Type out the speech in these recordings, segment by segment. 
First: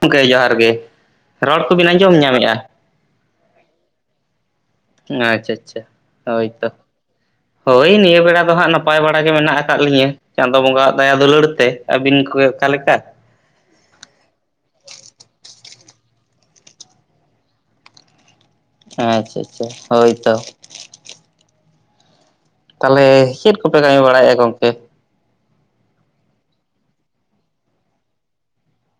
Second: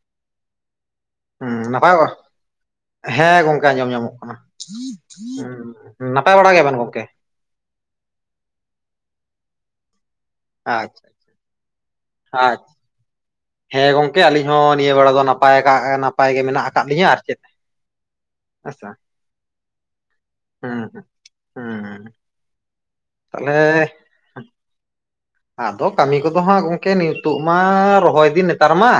[inaudible] ᱡᱚᱸᱦᱟᱨ ᱜᱮ᱾ ᱦᱩᱸ ᱨᱚᱲ ᱠᱚᱵᱤᱱ ᱱᱟᱯᱟᱭ ᱜᱚ, ᱟᱸᱡᱚᱢ ᱧᱟᱢᱮᱜᱼᱟ ᱦᱮᱸ ᱜᱚᱝᱠᱮ ᱟᱸᱡᱚᱢ ᱧᱟᱢᱚᱜ ᱠᱟᱱᱟ᱾ ᱟᱪᱪᱷᱟ ᱟᱪᱪᱷᱟ ᱱᱟᱯᱟᱭ ᱵᱟᱲᱟ ᱜᱮᱭᱟ ᱦᱳᱭᱛᱚ ᱵᱮᱱ ᱜᱚᱝᱠᱮ? ᱦᱳᱭ ᱱᱤᱭᱟᱹ ᱵᱮᱲᱟ ᱫᱚ ᱦᱟᱸᱜ ᱱᱟᱯᱟᱭ ᱵᱟᱲᱟ ᱜᱮ ᱢᱮᱱᱟᱜ ᱠᱟᱜ ᱞᱤᱧᱟᱹ᱾ ᱪᱟᱸᱫᱚ ᱵᱚᱸᱜᱟᱣᱟᱜ ᱟᱪᱪᱷᱟ ᱫᱟᱭᱟ ᱫᱩᱞᱟᱹᱲ ᱛᱮ ᱟᱹᱵᱤᱱ ᱠᱚᱜᱮ ᱟᱪ ᱚᱠᱟᱞᱮᱠᱟ? ᱦᱮᱸ ᱜᱚᱝᱠᱮ ᱟᱹᱞᱤᱧ ᱦᱚᱸ ᱱᱤᱭᱟᱹ ᱵᱮᱲᱟ ᱫᱚ ᱱᱟᱯᱟᱭ ᱠᱟᱜ ᱱᱟᱯᱟᱭ ᱜᱮ ᱢᱮᱱᱟᱜ ᱟᱠᱟᱜ ᱞᱤᱧᱟᱹ ᱟᱨ ᱪᱮᱫ᱾ [inaudible] ᱟᱪᱪᱷᱟ ᱟᱪᱪᱷᱟ ᱦᱳᱭ ᱛᱚ᱾ ᱦᱩᱸ ᱦᱩᱸ, ᱦᱩᱸ᱾ ᱛᱟᱦᱚᱞᱮ ᱛᱟᱦᱞᱮ ᱪᱮᱫ ᱠᱚᱯᱮ ᱠᱟᱹᱢᱤ ᱵᱟᱲᱟᱭᱮᱜᱼᱟ ᱜᱚᱝᱠᱮ? ᱟᱫᱚ ᱠᱟᱹᱢᱤ ᱠᱚᱫᱚ ᱦᱟᱸᱜ ᱜᱚᱝᱠᱮ ᱱᱤᱛᱳᱜ ᱢᱟ ᱨᱚᱦᱚᱭ ᱫᱤᱱ ᱱᱮᱛᱟᱨ ᱢᱟ᱾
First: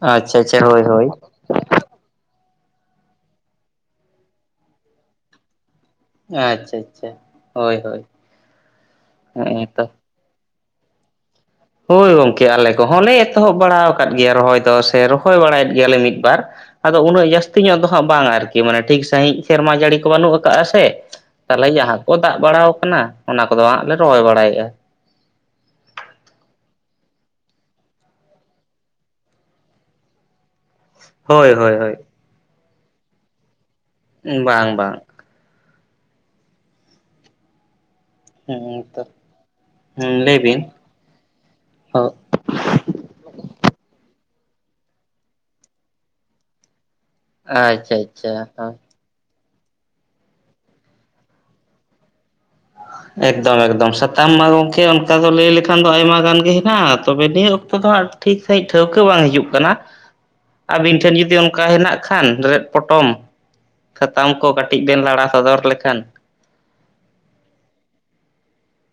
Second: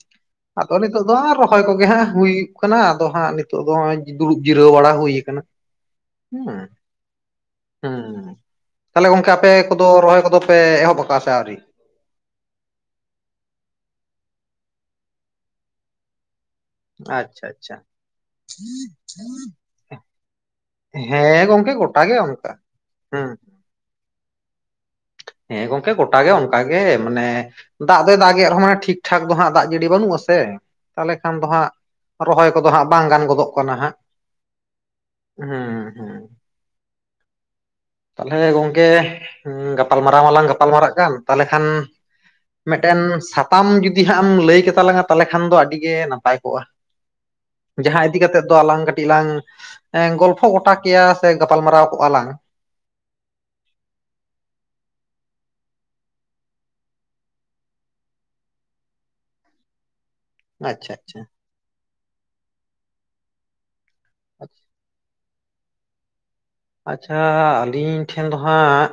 ᱟᱪᱪᱷᱟ ᱟᱪᱪᱷᱟ ᱟᱫᱚ ᱦᱳᱭ ᱱᱤᱛᱳᱜ ᱦᱳᱭ ᱫᱚ ᱦᱟᱸᱜ ᱨᱚ ᱦᱚᱭ ᱠᱚᱜᱮ ᱦᱟᱸᱜ ᱦᱩᱭᱩᱜ ᱠᱟᱱᱟ ᱟᱫᱚ ᱦᱟᱸᱜ ᱱᱤᱛᱚᱜ ᱫᱚ ᱦᱚᱸᱜᱼᱚᱭ ᱫᱩᱲᱩᱵ ᱡᱤᱨᱟᱹᱣ ᱵᱟᱲᱟ ᱦᱩᱭ ᱠᱟᱱᱟ᱾ ᱦᱩᱸ, ᱟᱪᱪᱷᱟ ᱟᱪᱪᱷᱟ ᱦᱳᱭ ᱦᱳᱭ ᱦᱩᱸ, ᱛᱟᱦᱚᱞᱮ ᱜᱚᱝᱠᱮ ᱟᱯᱮ ᱦᱮᱸ ᱛᱚ ᱠᱚᱫᱚ ᱨᱚᱦᱚᱭ ᱠᱚᱫᱚ ᱯᱮ ᱮᱦᱚᱵᱽ ᱠᱟᱜ-ᱟ ᱥᱮ ᱟᱹᱣᱨᱤ? ᱦᱳᱭ ᱜᱚᱝᱠᱮ ᱟᱞᱮ ᱠᱚᱦᱚᱸ ᱞᱮ ᱮᱛᱚᱦᱚᱸᱵᱽ ᱵᱟᱲᱟ ᱠᱟᱫ ᱜᱮᱭᱟ ᱨᱚᱦᱚᱭ ᱫᱚ, ᱥᱮ ᱨᱚᱦᱚᱭ ᱵᱟᱲᱟᱭᱮᱫ ᱜᱮᱭᱟᱞᱮ ᱢᱤᱫ ᱵᱟᱨ᱾ ᱟᱫᱚ ᱩᱱᱟᱹᱜ ᱟᱪᱪᱷᱟ ᱡᱟᱹᱥᱛᱤ ᱟᱪᱪᱷᱟ ᱧᱚᱜ ᱫᱚ ᱦᱟᱸᱜ ᱵᱟᱝ ᱟᱹᱨᱠᱤ ᱢᱟᱱᱮ ᱴᱷᱤᱠ ᱥᱟᱺᱦᱤᱡ ᱥᱮᱨᱢᱟ ᱡᱟᱹᱲᱤ ᱠᱚ ᱵᱟᱹᱱᱩᱜ ᱠᱟᱜ-ᱟ ᱥᱮ᱾ ᱦᱮᱸ ᱛᱟᱦᱚᱸᱞᱮ ᱜᱚᱝᱠᱮ ᱜᱚᱴᱟ ᱡᱟᱦᱟᱸ ᱜᱮ ᱠᱚ ᱫᱟᱜ ᱚᱱᱠᱟ ᱵᱟᱲᱟᱣ ᱠᱟᱱᱟ ᱦᱩᱸ ᱚᱱᱟ ᱠᱚᱫᱚ ᱦᱟᱸᱜ ᱞᱮ ᱨᱚᱦᱚᱭ ᱵᱟᱲᱟᱭᱮ-ᱟ᱾ ᱦᱮᱸ ᱜᱚᱝᱠᱮ ᱜᱚᱴᱟ ᱜᱮ ᱚᱱᱠᱟᱜ ᱜᱮ ᱢᱟᱱᱮ ᱫᱟᱜ ᱫᱚᱭ ᱫᱟᱜᱮᱫ ᱨᱮᱦᱚᱸ ᱢᱟᱱᱮ ᱴᱷᱤᱠ ᱴᱷᱟᱠ ᱫᱚ ᱦᱟᱸᱜ ᱫᱟᱜ ᱡᱟᱹᱲᱤ ᱵᱟᱹᱱᱩᱜ-ᱟ ᱥᱮ᱾ ᱛᱟᱦᱚᱸᱞᱮ ᱠᱷᱟᱱ ᱫᱚ ᱦᱳᱭ ᱦᱟᱸᱜ, ᱦᱳᱭ ᱦᱳᱭ ᱨᱚᱦᱚᱭ ᱠᱚᱫᱚ ᱦᱟᱸᱜ ᱵᱟᱝ ᱜᱟᱱ ᱜᱚᱫᱚᱜ ᱠᱟᱱᱟ ᱦᱟᱸᱜ᱾ ᱩ ᱵᱟᱝ ᱵᱟᱝ᱾ ᱦᱩᱸ ᱦᱩᱸ᱾ ᱛᱟᱦᱚᱸᱞᱮ ᱦᱮᱸ ᱜᱚᱝᱠᱮ ᱛᱚ ᱜᱟᱯᱟᱞ ᱦᱩᱸ ᱢᱟᱨᱟᱣ ᱞᱟᱹᱭ ᱢᱟᱞᱟᱝ ᱵᱤᱱ ᱜᱟᱯᱟᱞ ᱢᱟᱨᱟᱜ ᱠᱟᱱ ᱛᱟᱦᱚᱸᱞᱮ ᱠᱷᱟᱱ ᱦᱳ ᱢᱤᱫᱴᱮᱱ ᱥᱟᱛᱟᱢ ᱡᱩᱫᱤ ᱦᱟᱸᱜ ᱮᱢ ᱞᱟᱹᱭ ᱠᱮᱛᱟ ᱞᱟᱝᱟ ᱛᱟᱦᱚᱸᱞᱮ ᱠᱷᱟᱱ ᱫᱚ ᱟᱹᱰᱤ ᱜᱮ ᱱᱟᱯᱟᱭ ᱠᱚᱜ-ᱟ᱾ ᱟᱪᱪᱷᱟ ᱡᱟᱦᱟᱸ ᱤᱫᱤ ᱠᱟᱛᱮ ᱟᱪᱪᱷᱟ ᱫᱚ ᱦᱳᱭ᱾ ᱟᱞᱟᱝ ᱠᱟᱹᱴᱤᱡ ᱞᱟᱝ ᱮ ᱜᱚᱞᱯᱷᱚ ᱜᱚᱴᱟ ᱠᱮᱭᱟ ᱥᱮ ᱜᱟᱯᱟᱞ ᱢᱟᱨᱟᱣ ᱠᱚᱜ-ᱟ ᱞᱟᱝ᱾ [inaudible] ᱮᱠᱫᱚᱢ ᱮᱠᱫᱚᱢ ᱥᱟᱛᱟᱢ ᱢᱟ ᱜᱚᱝᱠᱮ ᱚᱱᱠᱟ ᱫᱚ ᱞᱟᱹᱭ ᱞᱮᱠᱷᱟᱱ ᱫᱚ ᱟᱭᱢᱟ ᱜᱟᱱ ᱜᱤ ᱦᱮᱱᱟᱜ-ᱟ ᱛᱚᱵᱮ ᱱᱤᱭᱟᱹ ᱚᱠᱛᱚ ᱫᱚ ᱦᱟᱸᱜ ᱴᱷᱤᱠ ᱥᱟᱹᱦᱤᱡᱽ ᱴᱷᱟᱹᱣᱠᱟᱹ ᱵᱟᱝ ᱦᱤᱡᱩᱜ ᱠᱟᱱᱟ᱾ ᱟᱪᱪᱷᱟ ᱟᱹᱵᱤᱱ ᱴᱷᱮᱱ ᱟᱪᱪᱷᱟ ᱡᱩᱫᱤ ᱚᱱᱠᱟ ᱦᱮᱸᱱᱟᱜ ᱠᱷᱟᱱ ᱨᱮᱫ ᱯᱚᱴᱚᱢ? ᱥᱟᱛᱟᱢ ᱠᱚ ᱠᱟᱹᱴᱤᱡ ᱵᱮᱱ ᱞᱟᱲᱟ ᱥᱚᱫᱚᱨ ᱞᱮᱠᱷᱟᱱ ᱟᱪᱪᱷᱟ ᱟᱹᱞᱤᱧ ᱴᱷᱮᱱ ᱫᱚ ᱦᱟᱸᱜ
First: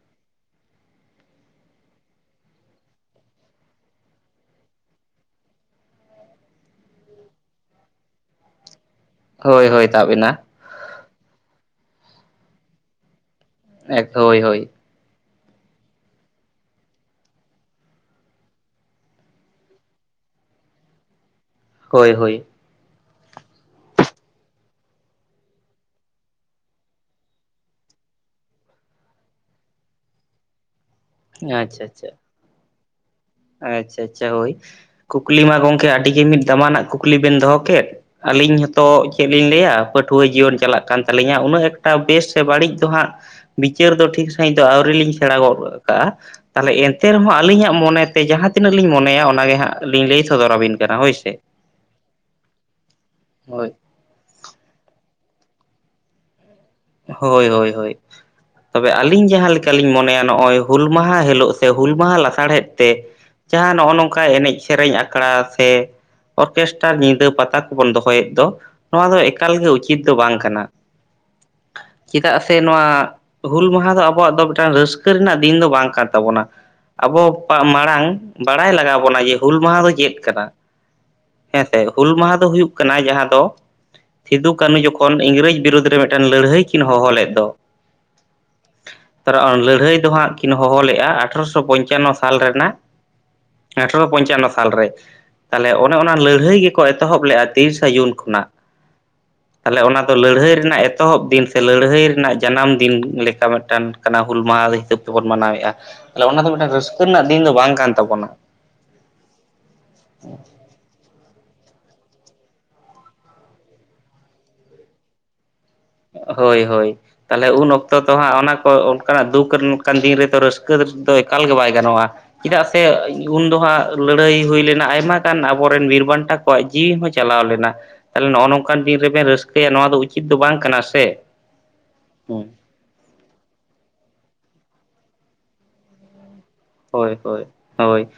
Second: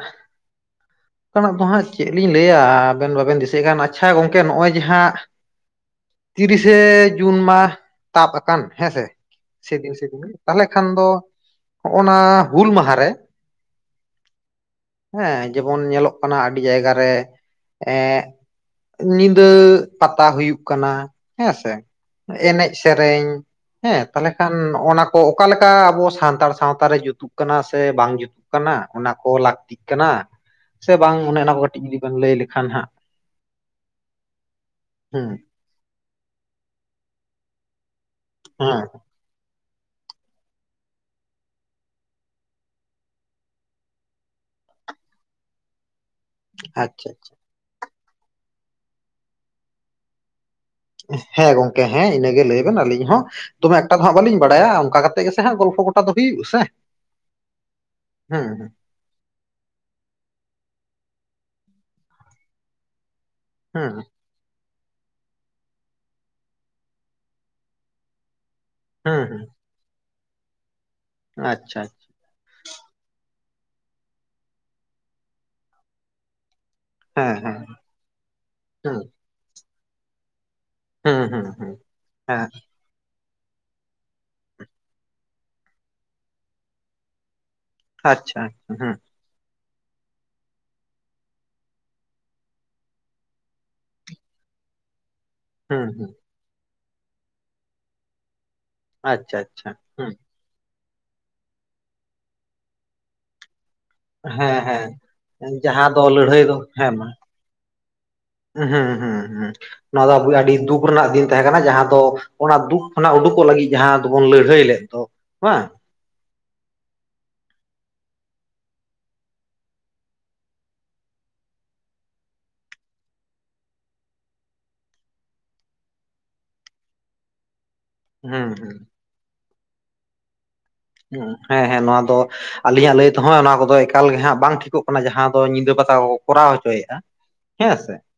ᱚᱱᱠᱟᱱᱟᱜ ᱫᱚ ᱦᱟᱸᱜ ᱪᱮᱫ ᱞᱤᱧ ᱞᱟᱹᱭᱟ, ᱟᱵᱮᱱ ᱵᱟᱵᱮᱱ ᱫᱤᱥᱟᱹᱭᱮᱫ ᱠᱷᱟᱱ ᱟᱪᱪᱷᱟ ᱜᱚᱝᱠᱮ ᱱᱚᱜ-ᱚᱭ ᱡᱮ ᱦᱟᱸᱜ᱾ ᱛᱤᱨᱤᱥᱮ ᱡᱩᱱ ᱢᱟ ᱛᱟᱵᱽ ᱟᱠᱟᱱ ᱦᱮᱸᱥᱮ᱾ ᱦᱳᱭ ᱦᱳᱭ ᱥᱮᱫᱤᱱ ᱛᱟᱵ ᱥᱮᱫᱤᱱ ᱮᱱᱟ ᱛᱟᱦᱚᱸᱞᱮ ᱠᱷᱟᱱ ᱫᱚ ᱦᱚᱜ-ᱱᱟ ᱦᱩᱞ ᱢᱟᱦᱟᱨᱮ ᱮᱠ ᱛᱚ ᱦᱳᱭ ᱦᱳᱭ᱾ ᱦᱮᱸ ᱡᱮᱢᱚᱱ ᱧᱮᱞᱚᱜ ᱠᱟᱱᱟ ᱟᱹᱰᱤ ᱡᱟᱭᱜᱟ ᱨᱮ ᱮᱻ᱾ ᱧᱤᱫᱟᱹ ᱯᱟᱛᱟ ᱦᱩᱭᱩᱜ ᱠᱟᱱᱟ, ᱦᱮᱸᱥᱮ ᱦᱳᱭ ᱦᱳᱭ ᱮᱱᱮᱡ ᱥᱮᱨᱮᱸᱧ ᱦᱮᱸ ᱛᱟᱦᱚᱸᱞᱮ ᱠᱷᱟᱱ ᱱᱚᱜ-ᱚ ᱱᱟ ᱠᱚ ᱚᱠᱟᱞᱮᱠᱟ ᱟᱵᱚ ᱥᱟᱱᱛᱟᱲ ᱥᱟᱶᱛᱟ ᱨᱮ ᱡᱩᱛᱩᱜ ᱠᱟᱱᱟ ᱥᱮ ᱵᱟᱝ ᱡᱩᱛᱩᱜ ᱠᱟᱱᱟ ᱚᱱᱟ ᱠᱚ ᱞᱟᱹᱠᱛᱤᱜ ᱠᱟᱱᱟ᱾ ᱥᱮ ᱵᱟᱝ ᱚᱱᱮ ᱚᱱᱟ ᱠᱚ ᱠᱟᱹᱴᱤᱡᱽ ᱟᱪᱪᱷᱟ ᱡᱩᱫᱤ ᱟᱪᱪᱷᱟ ᱵᱮᱱ ᱞᱟᱹᱭ ᱞᱮᱠᱷᱟᱱ ᱦᱟᱸᱜ᱾ ᱟᱪᱪᱷᱟ ᱟᱪᱪᱷᱟ ᱦᱳᱭ, ᱦᱩᱸ ᱠᱩᱠᱞᱤ ᱢᱟ ᱜᱚᱝᱠᱮ ᱟᱹᱰᱤ ᱜᱮ ᱢᱤᱫ ᱫᱟᱢᱟᱱᱟᱜ ᱠᱩᱠᱞᱤ ᱵᱮᱱ ᱫᱚᱦᱚ ᱠᱮᱫ᱾ ᱟᱹᱞᱤᱧ ᱦᱤᱛᱜ ᱦᱮᱸ ᱪᱮᱫ ᱞᱤᱧ ᱞᱟᱹᱭᱟ ᱯᱟᱹᱴᱷᱩᱣᱟᱹ ᱡᱤᱭᱚᱱ ᱪᱟᱞᱟᱜ ᱠᱟᱱ ᱛᱟᱹᱞᱤᱧᱟ ᱩᱱᱟᱹᱜ ᱮᱠᱴᱟ ᱵᱮᱥ ᱥᱮ ᱵᱟᱹᱲᱤᱡ ᱫᱚ ᱦᱟᱸᱜ ᱵᱤᱪᱟᱹᱨ ᱫᱚ ᱴᱷᱤᱠ ᱥᱟᱹᱦᱤᱡᱽ ᱫᱚ ᱟᱹᱣᱨᱤ ᱞᱤᱧ ᱥᱮᱬᱟ ᱜᱚᱫ ᱠᱟᱜ-ᱟ᱾ ᱛᱟᱦᱚᱸᱞᱮ ᱮᱱᱛᱮ ᱟᱪᱪᱷᱟ ᱨᱮᱦᱚᱸ ᱟᱹᱞᱤᱧᱟᱜ ᱢᱚᱱᱮᱛᱮ ᱡᱟᱦᱟᱸ ᱛᱤᱱᱟᱹᱜ ᱞᱤᱧ ᱢᱚᱱᱮᱭᱟ ᱚᱱᱟᱜᱮ ᱦᱟᱸᱜ ᱞᱤᱧ ᱞᱟᱹᱭ ᱥᱚᱫᱚᱨᱟᱵᱤᱱ ᱦᱮᱸ ᱜᱚᱝᱠᱮ ᱦᱮᱸ ᱤᱱᱟᱹᱜᱮ ᱞᱟᱹᱭ ᱵᱮᱱ ᱟᱹᱞᱤᱧ ᱦᱚᱸ ᱦᱳᱭ ᱫᱚᱢᱮ ᱴᱟ ᱫᱚ ᱦᱟᱸᱜ ᱵᱟᱹᱞᱤᱧ ᱵᱟᱲᱟᱭᱟ ᱚᱱᱠᱟ ᱠᱟᱛᱮ ᱜᱮᱥᱮ ᱦᱟᱸᱜ ᱜᱚᱯᱷᱚ ᱜᱚᱴᱟ ᱫᱚ ᱦᱩᱭᱩᱜ ᱥᱮ᱾ ᱦᱳᱭ ᱦᱳᱭ ᱦᱳᱭ ᱦᱩᱸ [inaudible] ᱛᱚᱵᱮ ᱟᱹᱞᱤᱧ ᱡᱟᱦᱟᱸ ᱞᱮᱠᱟᱞᱤᱧ ᱢᱚᱱᱮᱭᱟ ᱱᱚᱜ-ᱚᱭ ᱦᱩᱞ ᱢᱟᱦᱟ ᱦᱤᱞᱳᱜ ᱥᱮ ᱦᱩᱞ ᱢᱟᱦᱟ ᱞᱟᱥᱟᱲᱦᱮᱸᱫ ᱛᱮ᱾ ᱡᱟᱦᱟᱸ ᱱᱚᱜ-ᱚ ᱦᱩᱸ ᱱᱚᱝᱠᱟ ᱮᱱᱮᱡ ᱥᱮᱨᱮᱧ ᱟᱠᱷᱚᱲᱟ ᱥᱮ ᱚᱨᱠᱮᱥᱴᱟᱨ ᱧᱤᱫᱟᱹ ᱯᱟᱛᱟ ᱠᱚᱵᱚᱱ ᱫᱚᱦᱚᱭᱮᱫ ᱫᱚ᱾ ᱱᱚᱣᱟ ᱫᱚ ᱦᱩᱸ ᱦᱩᱸ ᱮᱠᱟᱞ ᱜᱮ ᱩᱪᱤᱛ ᱫᱚ ᱵᱟᱝ ᱠᱟᱱᱟ᱾ ᱟᱪᱪᱷᱟ, ᱪᱮᱫᱟᱜ ᱥᱮ ᱱᱚᱣᱟ, ᱦᱩᱞ ᱢᱟᱦᱟ ᱫᱚ ᱟᱵᱚᱣᱟᱜ ᱫᱚ ᱢᱤᱫᱴᱟᱝ ᱨᱟᱹᱥᱠᱟᱹ ᱨᱮᱱᱟᱜ ᱫᱤᱱ ᱫᱚ ᱵᱟᱝ ᱠᱟᱱ ᱛᱟᱵᱚ ᱱᱟ᱾ ᱟᱵᱚ ᱦᱮᱸ ᱯᱟ ᱦᱮᱸ ᱢᱟᱲᱟᱝ ᱵᱟᱲᱟᱭ ᱞᱟᱜᱟᱣ ᱦᱩᱸ ᱵᱚᱱᱟ ᱡᱮ ᱦᱩᱞ ᱢᱟᱦᱟ ᱫᱚ ᱪᱮᱫ ᱠᱟᱱᱟ? ᱦᱩᱸ ᱦᱩᱸ ᱦᱮᱸ ᱦᱩᱸ ᱥᱮ ᱦᱩᱞ ᱢᱟᱦᱟ ᱫᱚ ᱦᱮᱸ ᱦᱩᱭᱩᱜ ᱠᱟᱱᱟ ᱡᱟᱦᱟᱸ ᱫᱚ ᱥᱤᱫᱩ ᱠᱟᱹᱱᱩ ᱡᱚᱠᱷᱚᱱ ᱤᱝᱨᱮᱡᱽ ᱵᱤᱨᱩᱫᱽ ᱨᱮ ᱴᱮᱱ ᱞᱟᱹᱲᱦᱟᱹᱭ ᱠᱤᱱ ᱦᱚᱦᱚ ᱞᱮᱫ ᱫᱚ᱾ ᱟᱪᱪᱷᱟ ᱦᱩᱸ ᱦᱩᱸ᱾ ᱛᱚᱨᱚ ᱚᱱ ᱞᱟᱹᱲᱦᱟᱹᱭ ᱫᱚ ᱦᱟᱸᱜ ᱠᱤᱱ ᱦᱚᱦᱚ ᱞᱮᱜ-ᱟ ᱟᱴᱷᱨᱚᱥᱚ ᱯᱚᱧᱪᱟᱱᱱᱚ ᱥᱟᱞ ᱨᱮᱱᱟᱜ ᱟᱴᱷᱨᱚ ᱯᱚᱧᱪᱟᱱᱱᱚ ᱥᱟᱞᱨᱮ ᱛᱟᱞᱦᱮ ᱦᱩᱸ ᱚᱱᱮ ᱦᱩᱸ ᱚᱱᱟ ᱞᱟᱹᱲᱦᱟᱹᱭ ᱜᱮᱠᱚ ᱮᱛᱚᱦᱚᱵ ᱞᱮᱜ-ᱟ ᱛᱤᱨᱤᱥᱟ ᱡᱩᱱ ᱠᱷᱚᱱᱟᱜ᱾ ᱟᱪᱪᱷᱟ ᱟᱪᱪᱷᱟ ᱛᱟᱞᱦᱮ ᱚᱱᱟ ᱦᱩᱸ ᱫᱚ ᱞᱟᱹᱲᱦᱟᱹᱭ ᱨᱮᱱᱟᱜ ᱮ ᱮᱛᱚᱦᱚᱵ ᱫᱤᱱ ᱥᱮ ᱞᱟᱹᱲᱦᱟᱹᱭ ᱨᱮᱱᱟᱜ ᱡᱟᱱᱟᱢ ᱫᱤᱱ ᱞᱮᱠᱟ ᱢᱤᱫᱴᱮᱱ ᱠᱟᱱᱟ ᱦᱩᱞ ᱢᱟᱦᱟ ᱦᱮᱸ ᱦᱤᱥᱟᱹᱯ ᱛᱮᱵᱚᱱ ᱦᱮᱸ ᱢᱟᱱᱟᱣᱮᱜ-ᱟ, ᱡᱟᱦᱟᱸ ᱛᱟᱦᱞᱮ ᱞᱟᱹᱲᱦᱟᱹᱭ ᱚᱱᱟ ᱫᱚ ᱢᱤᱫᱴᱟᱝ ᱦᱮᱸ ᱨᱟᱹᱥᱠᱟᱹ ᱢᱟ ᱨᱮᱱᱟᱜ ᱫᱤᱱ ᱫᱚ ᱵᱟᱝ ᱠᱟᱱ ᱛᱟᱵᱚᱱᱟ᱾ ᱦᱩᱸ ᱦᱩᱸ ᱦᱩᱸ ᱦᱩᱸ᱾ ᱱᱚᱣᱟ ᱫᱚ ᱟᱵᱩᱭ ᱟᱰᱤ ᱫᱩᱠᱷ ᱨᱮᱱᱟᱜ ᱫᱤᱱ ᱛᱟᱦᱮᱸ ᱠᱟᱱᱟ ᱡᱟᱦᱟᱸ ᱫᱚ ᱚᱱᱟ ᱫᱩᱠᱷ ᱠᱷᱚᱱᱟᱜ ᱩᱰᱩᱠᱚᱜ ᱞᱟᱜᱤᱡ ᱡᱟᱦᱟᱸ ᱫᱚᱵᱚᱱ ᱞᱟᱹᱲᱦᱟᱹᱭ ᱞᱮᱫ ᱫᱚ᱾ ᱵᱟᱝ᱾ ᱦᱳᱭ ᱦᱳᱭ᱾ ᱛᱟᱞᱦᱮ ᱩᱱ ᱚᱠᱛᱚ ᱫᱚ ᱦᱟᱸᱜ ᱚᱱᱟ ᱠᱚ ᱚᱱᱠᱟᱱᱟᱜ ᱫᱩᱠᱷ ᱨᱮ ᱱᱚᱠᱟᱱ ᱫᱤᱱ ᱨᱮᱫᱚ ᱨᱟᱹᱥᱠᱟᱹ ᱫᱚ ᱮᱠᱟᱞ ᱜᱮ ᱵᱟᱭ ᱜᱟᱱᱚᱜ-ᱟ᱾ ᱪᱮᱫᱟᱜ ᱥᱮ ᱩᱱ ᱫᱚ ᱦᱟᱸᱜ ᱞᱟᱹᱲᱦᱟᱹᱭ ᱦᱩᱭ ᱞᱮᱱᱟ ᱟᱭᱢᱟ ᱜᱟᱱ ᱟᱵᱚᱨᱮᱱ ᱵᱤᱨ ᱵᱟᱱᱴᱟ ᱠᱚᱣᱟᱭᱤᱡ ᱡᱤᱣᱤ ᱦᱚᱸ ᱪᱟᱞᱟᱣ ᱞᱮᱱᱟ᱾ ᱛᱟᱦᱞᱮ ᱱᱚᱜ-ᱚ ᱦᱩᱸ ᱦᱩᱸ ᱱᱚᱝᱠᱟᱱ ᱫᱤᱱ ᱨᱮᱵᱮᱱ ᱨᱟᱹᱥᱠᱟᱹᱭᱟ ᱱᱚᱣᱟ ᱫᱚ ᱩᱪᱤᱫ ᱫᱚ ᱵᱟᱝ ᱠᱟᱱᱟ᱾ ᱥᱮ ᱦᱩᱸ, ᱦᱮᱸ ᱦᱮᱸ ᱱᱚᱣᱟ ᱫᱚ ᱦᱩᱸ ᱟᱞᱤᱧᱟᱜ ᱞᱟᱹᱭ ᱛᱮᱦᱚᱸ ᱚᱱᱟ ᱠᱚᱫᱚ ᱮᱠᱟᱞ ᱜᱮ ᱦᱟᱸᱜ ᱵᱟᱝ ᱴᱷᱤᱠᱚᱜ ᱠᱟᱱᱟ ᱡᱟᱦᱟᱸ ᱫᱚ ᱧᱤᱫᱟᱹ ᱯᱟᱛᱟ ᱠᱚ ᱠᱚᱨᱟᱣ ᱦᱚᱪᱚᱭᱮᱫ᱾ ᱦᱳᱭ ᱦᱳᱭ ᱦᱳᱭ,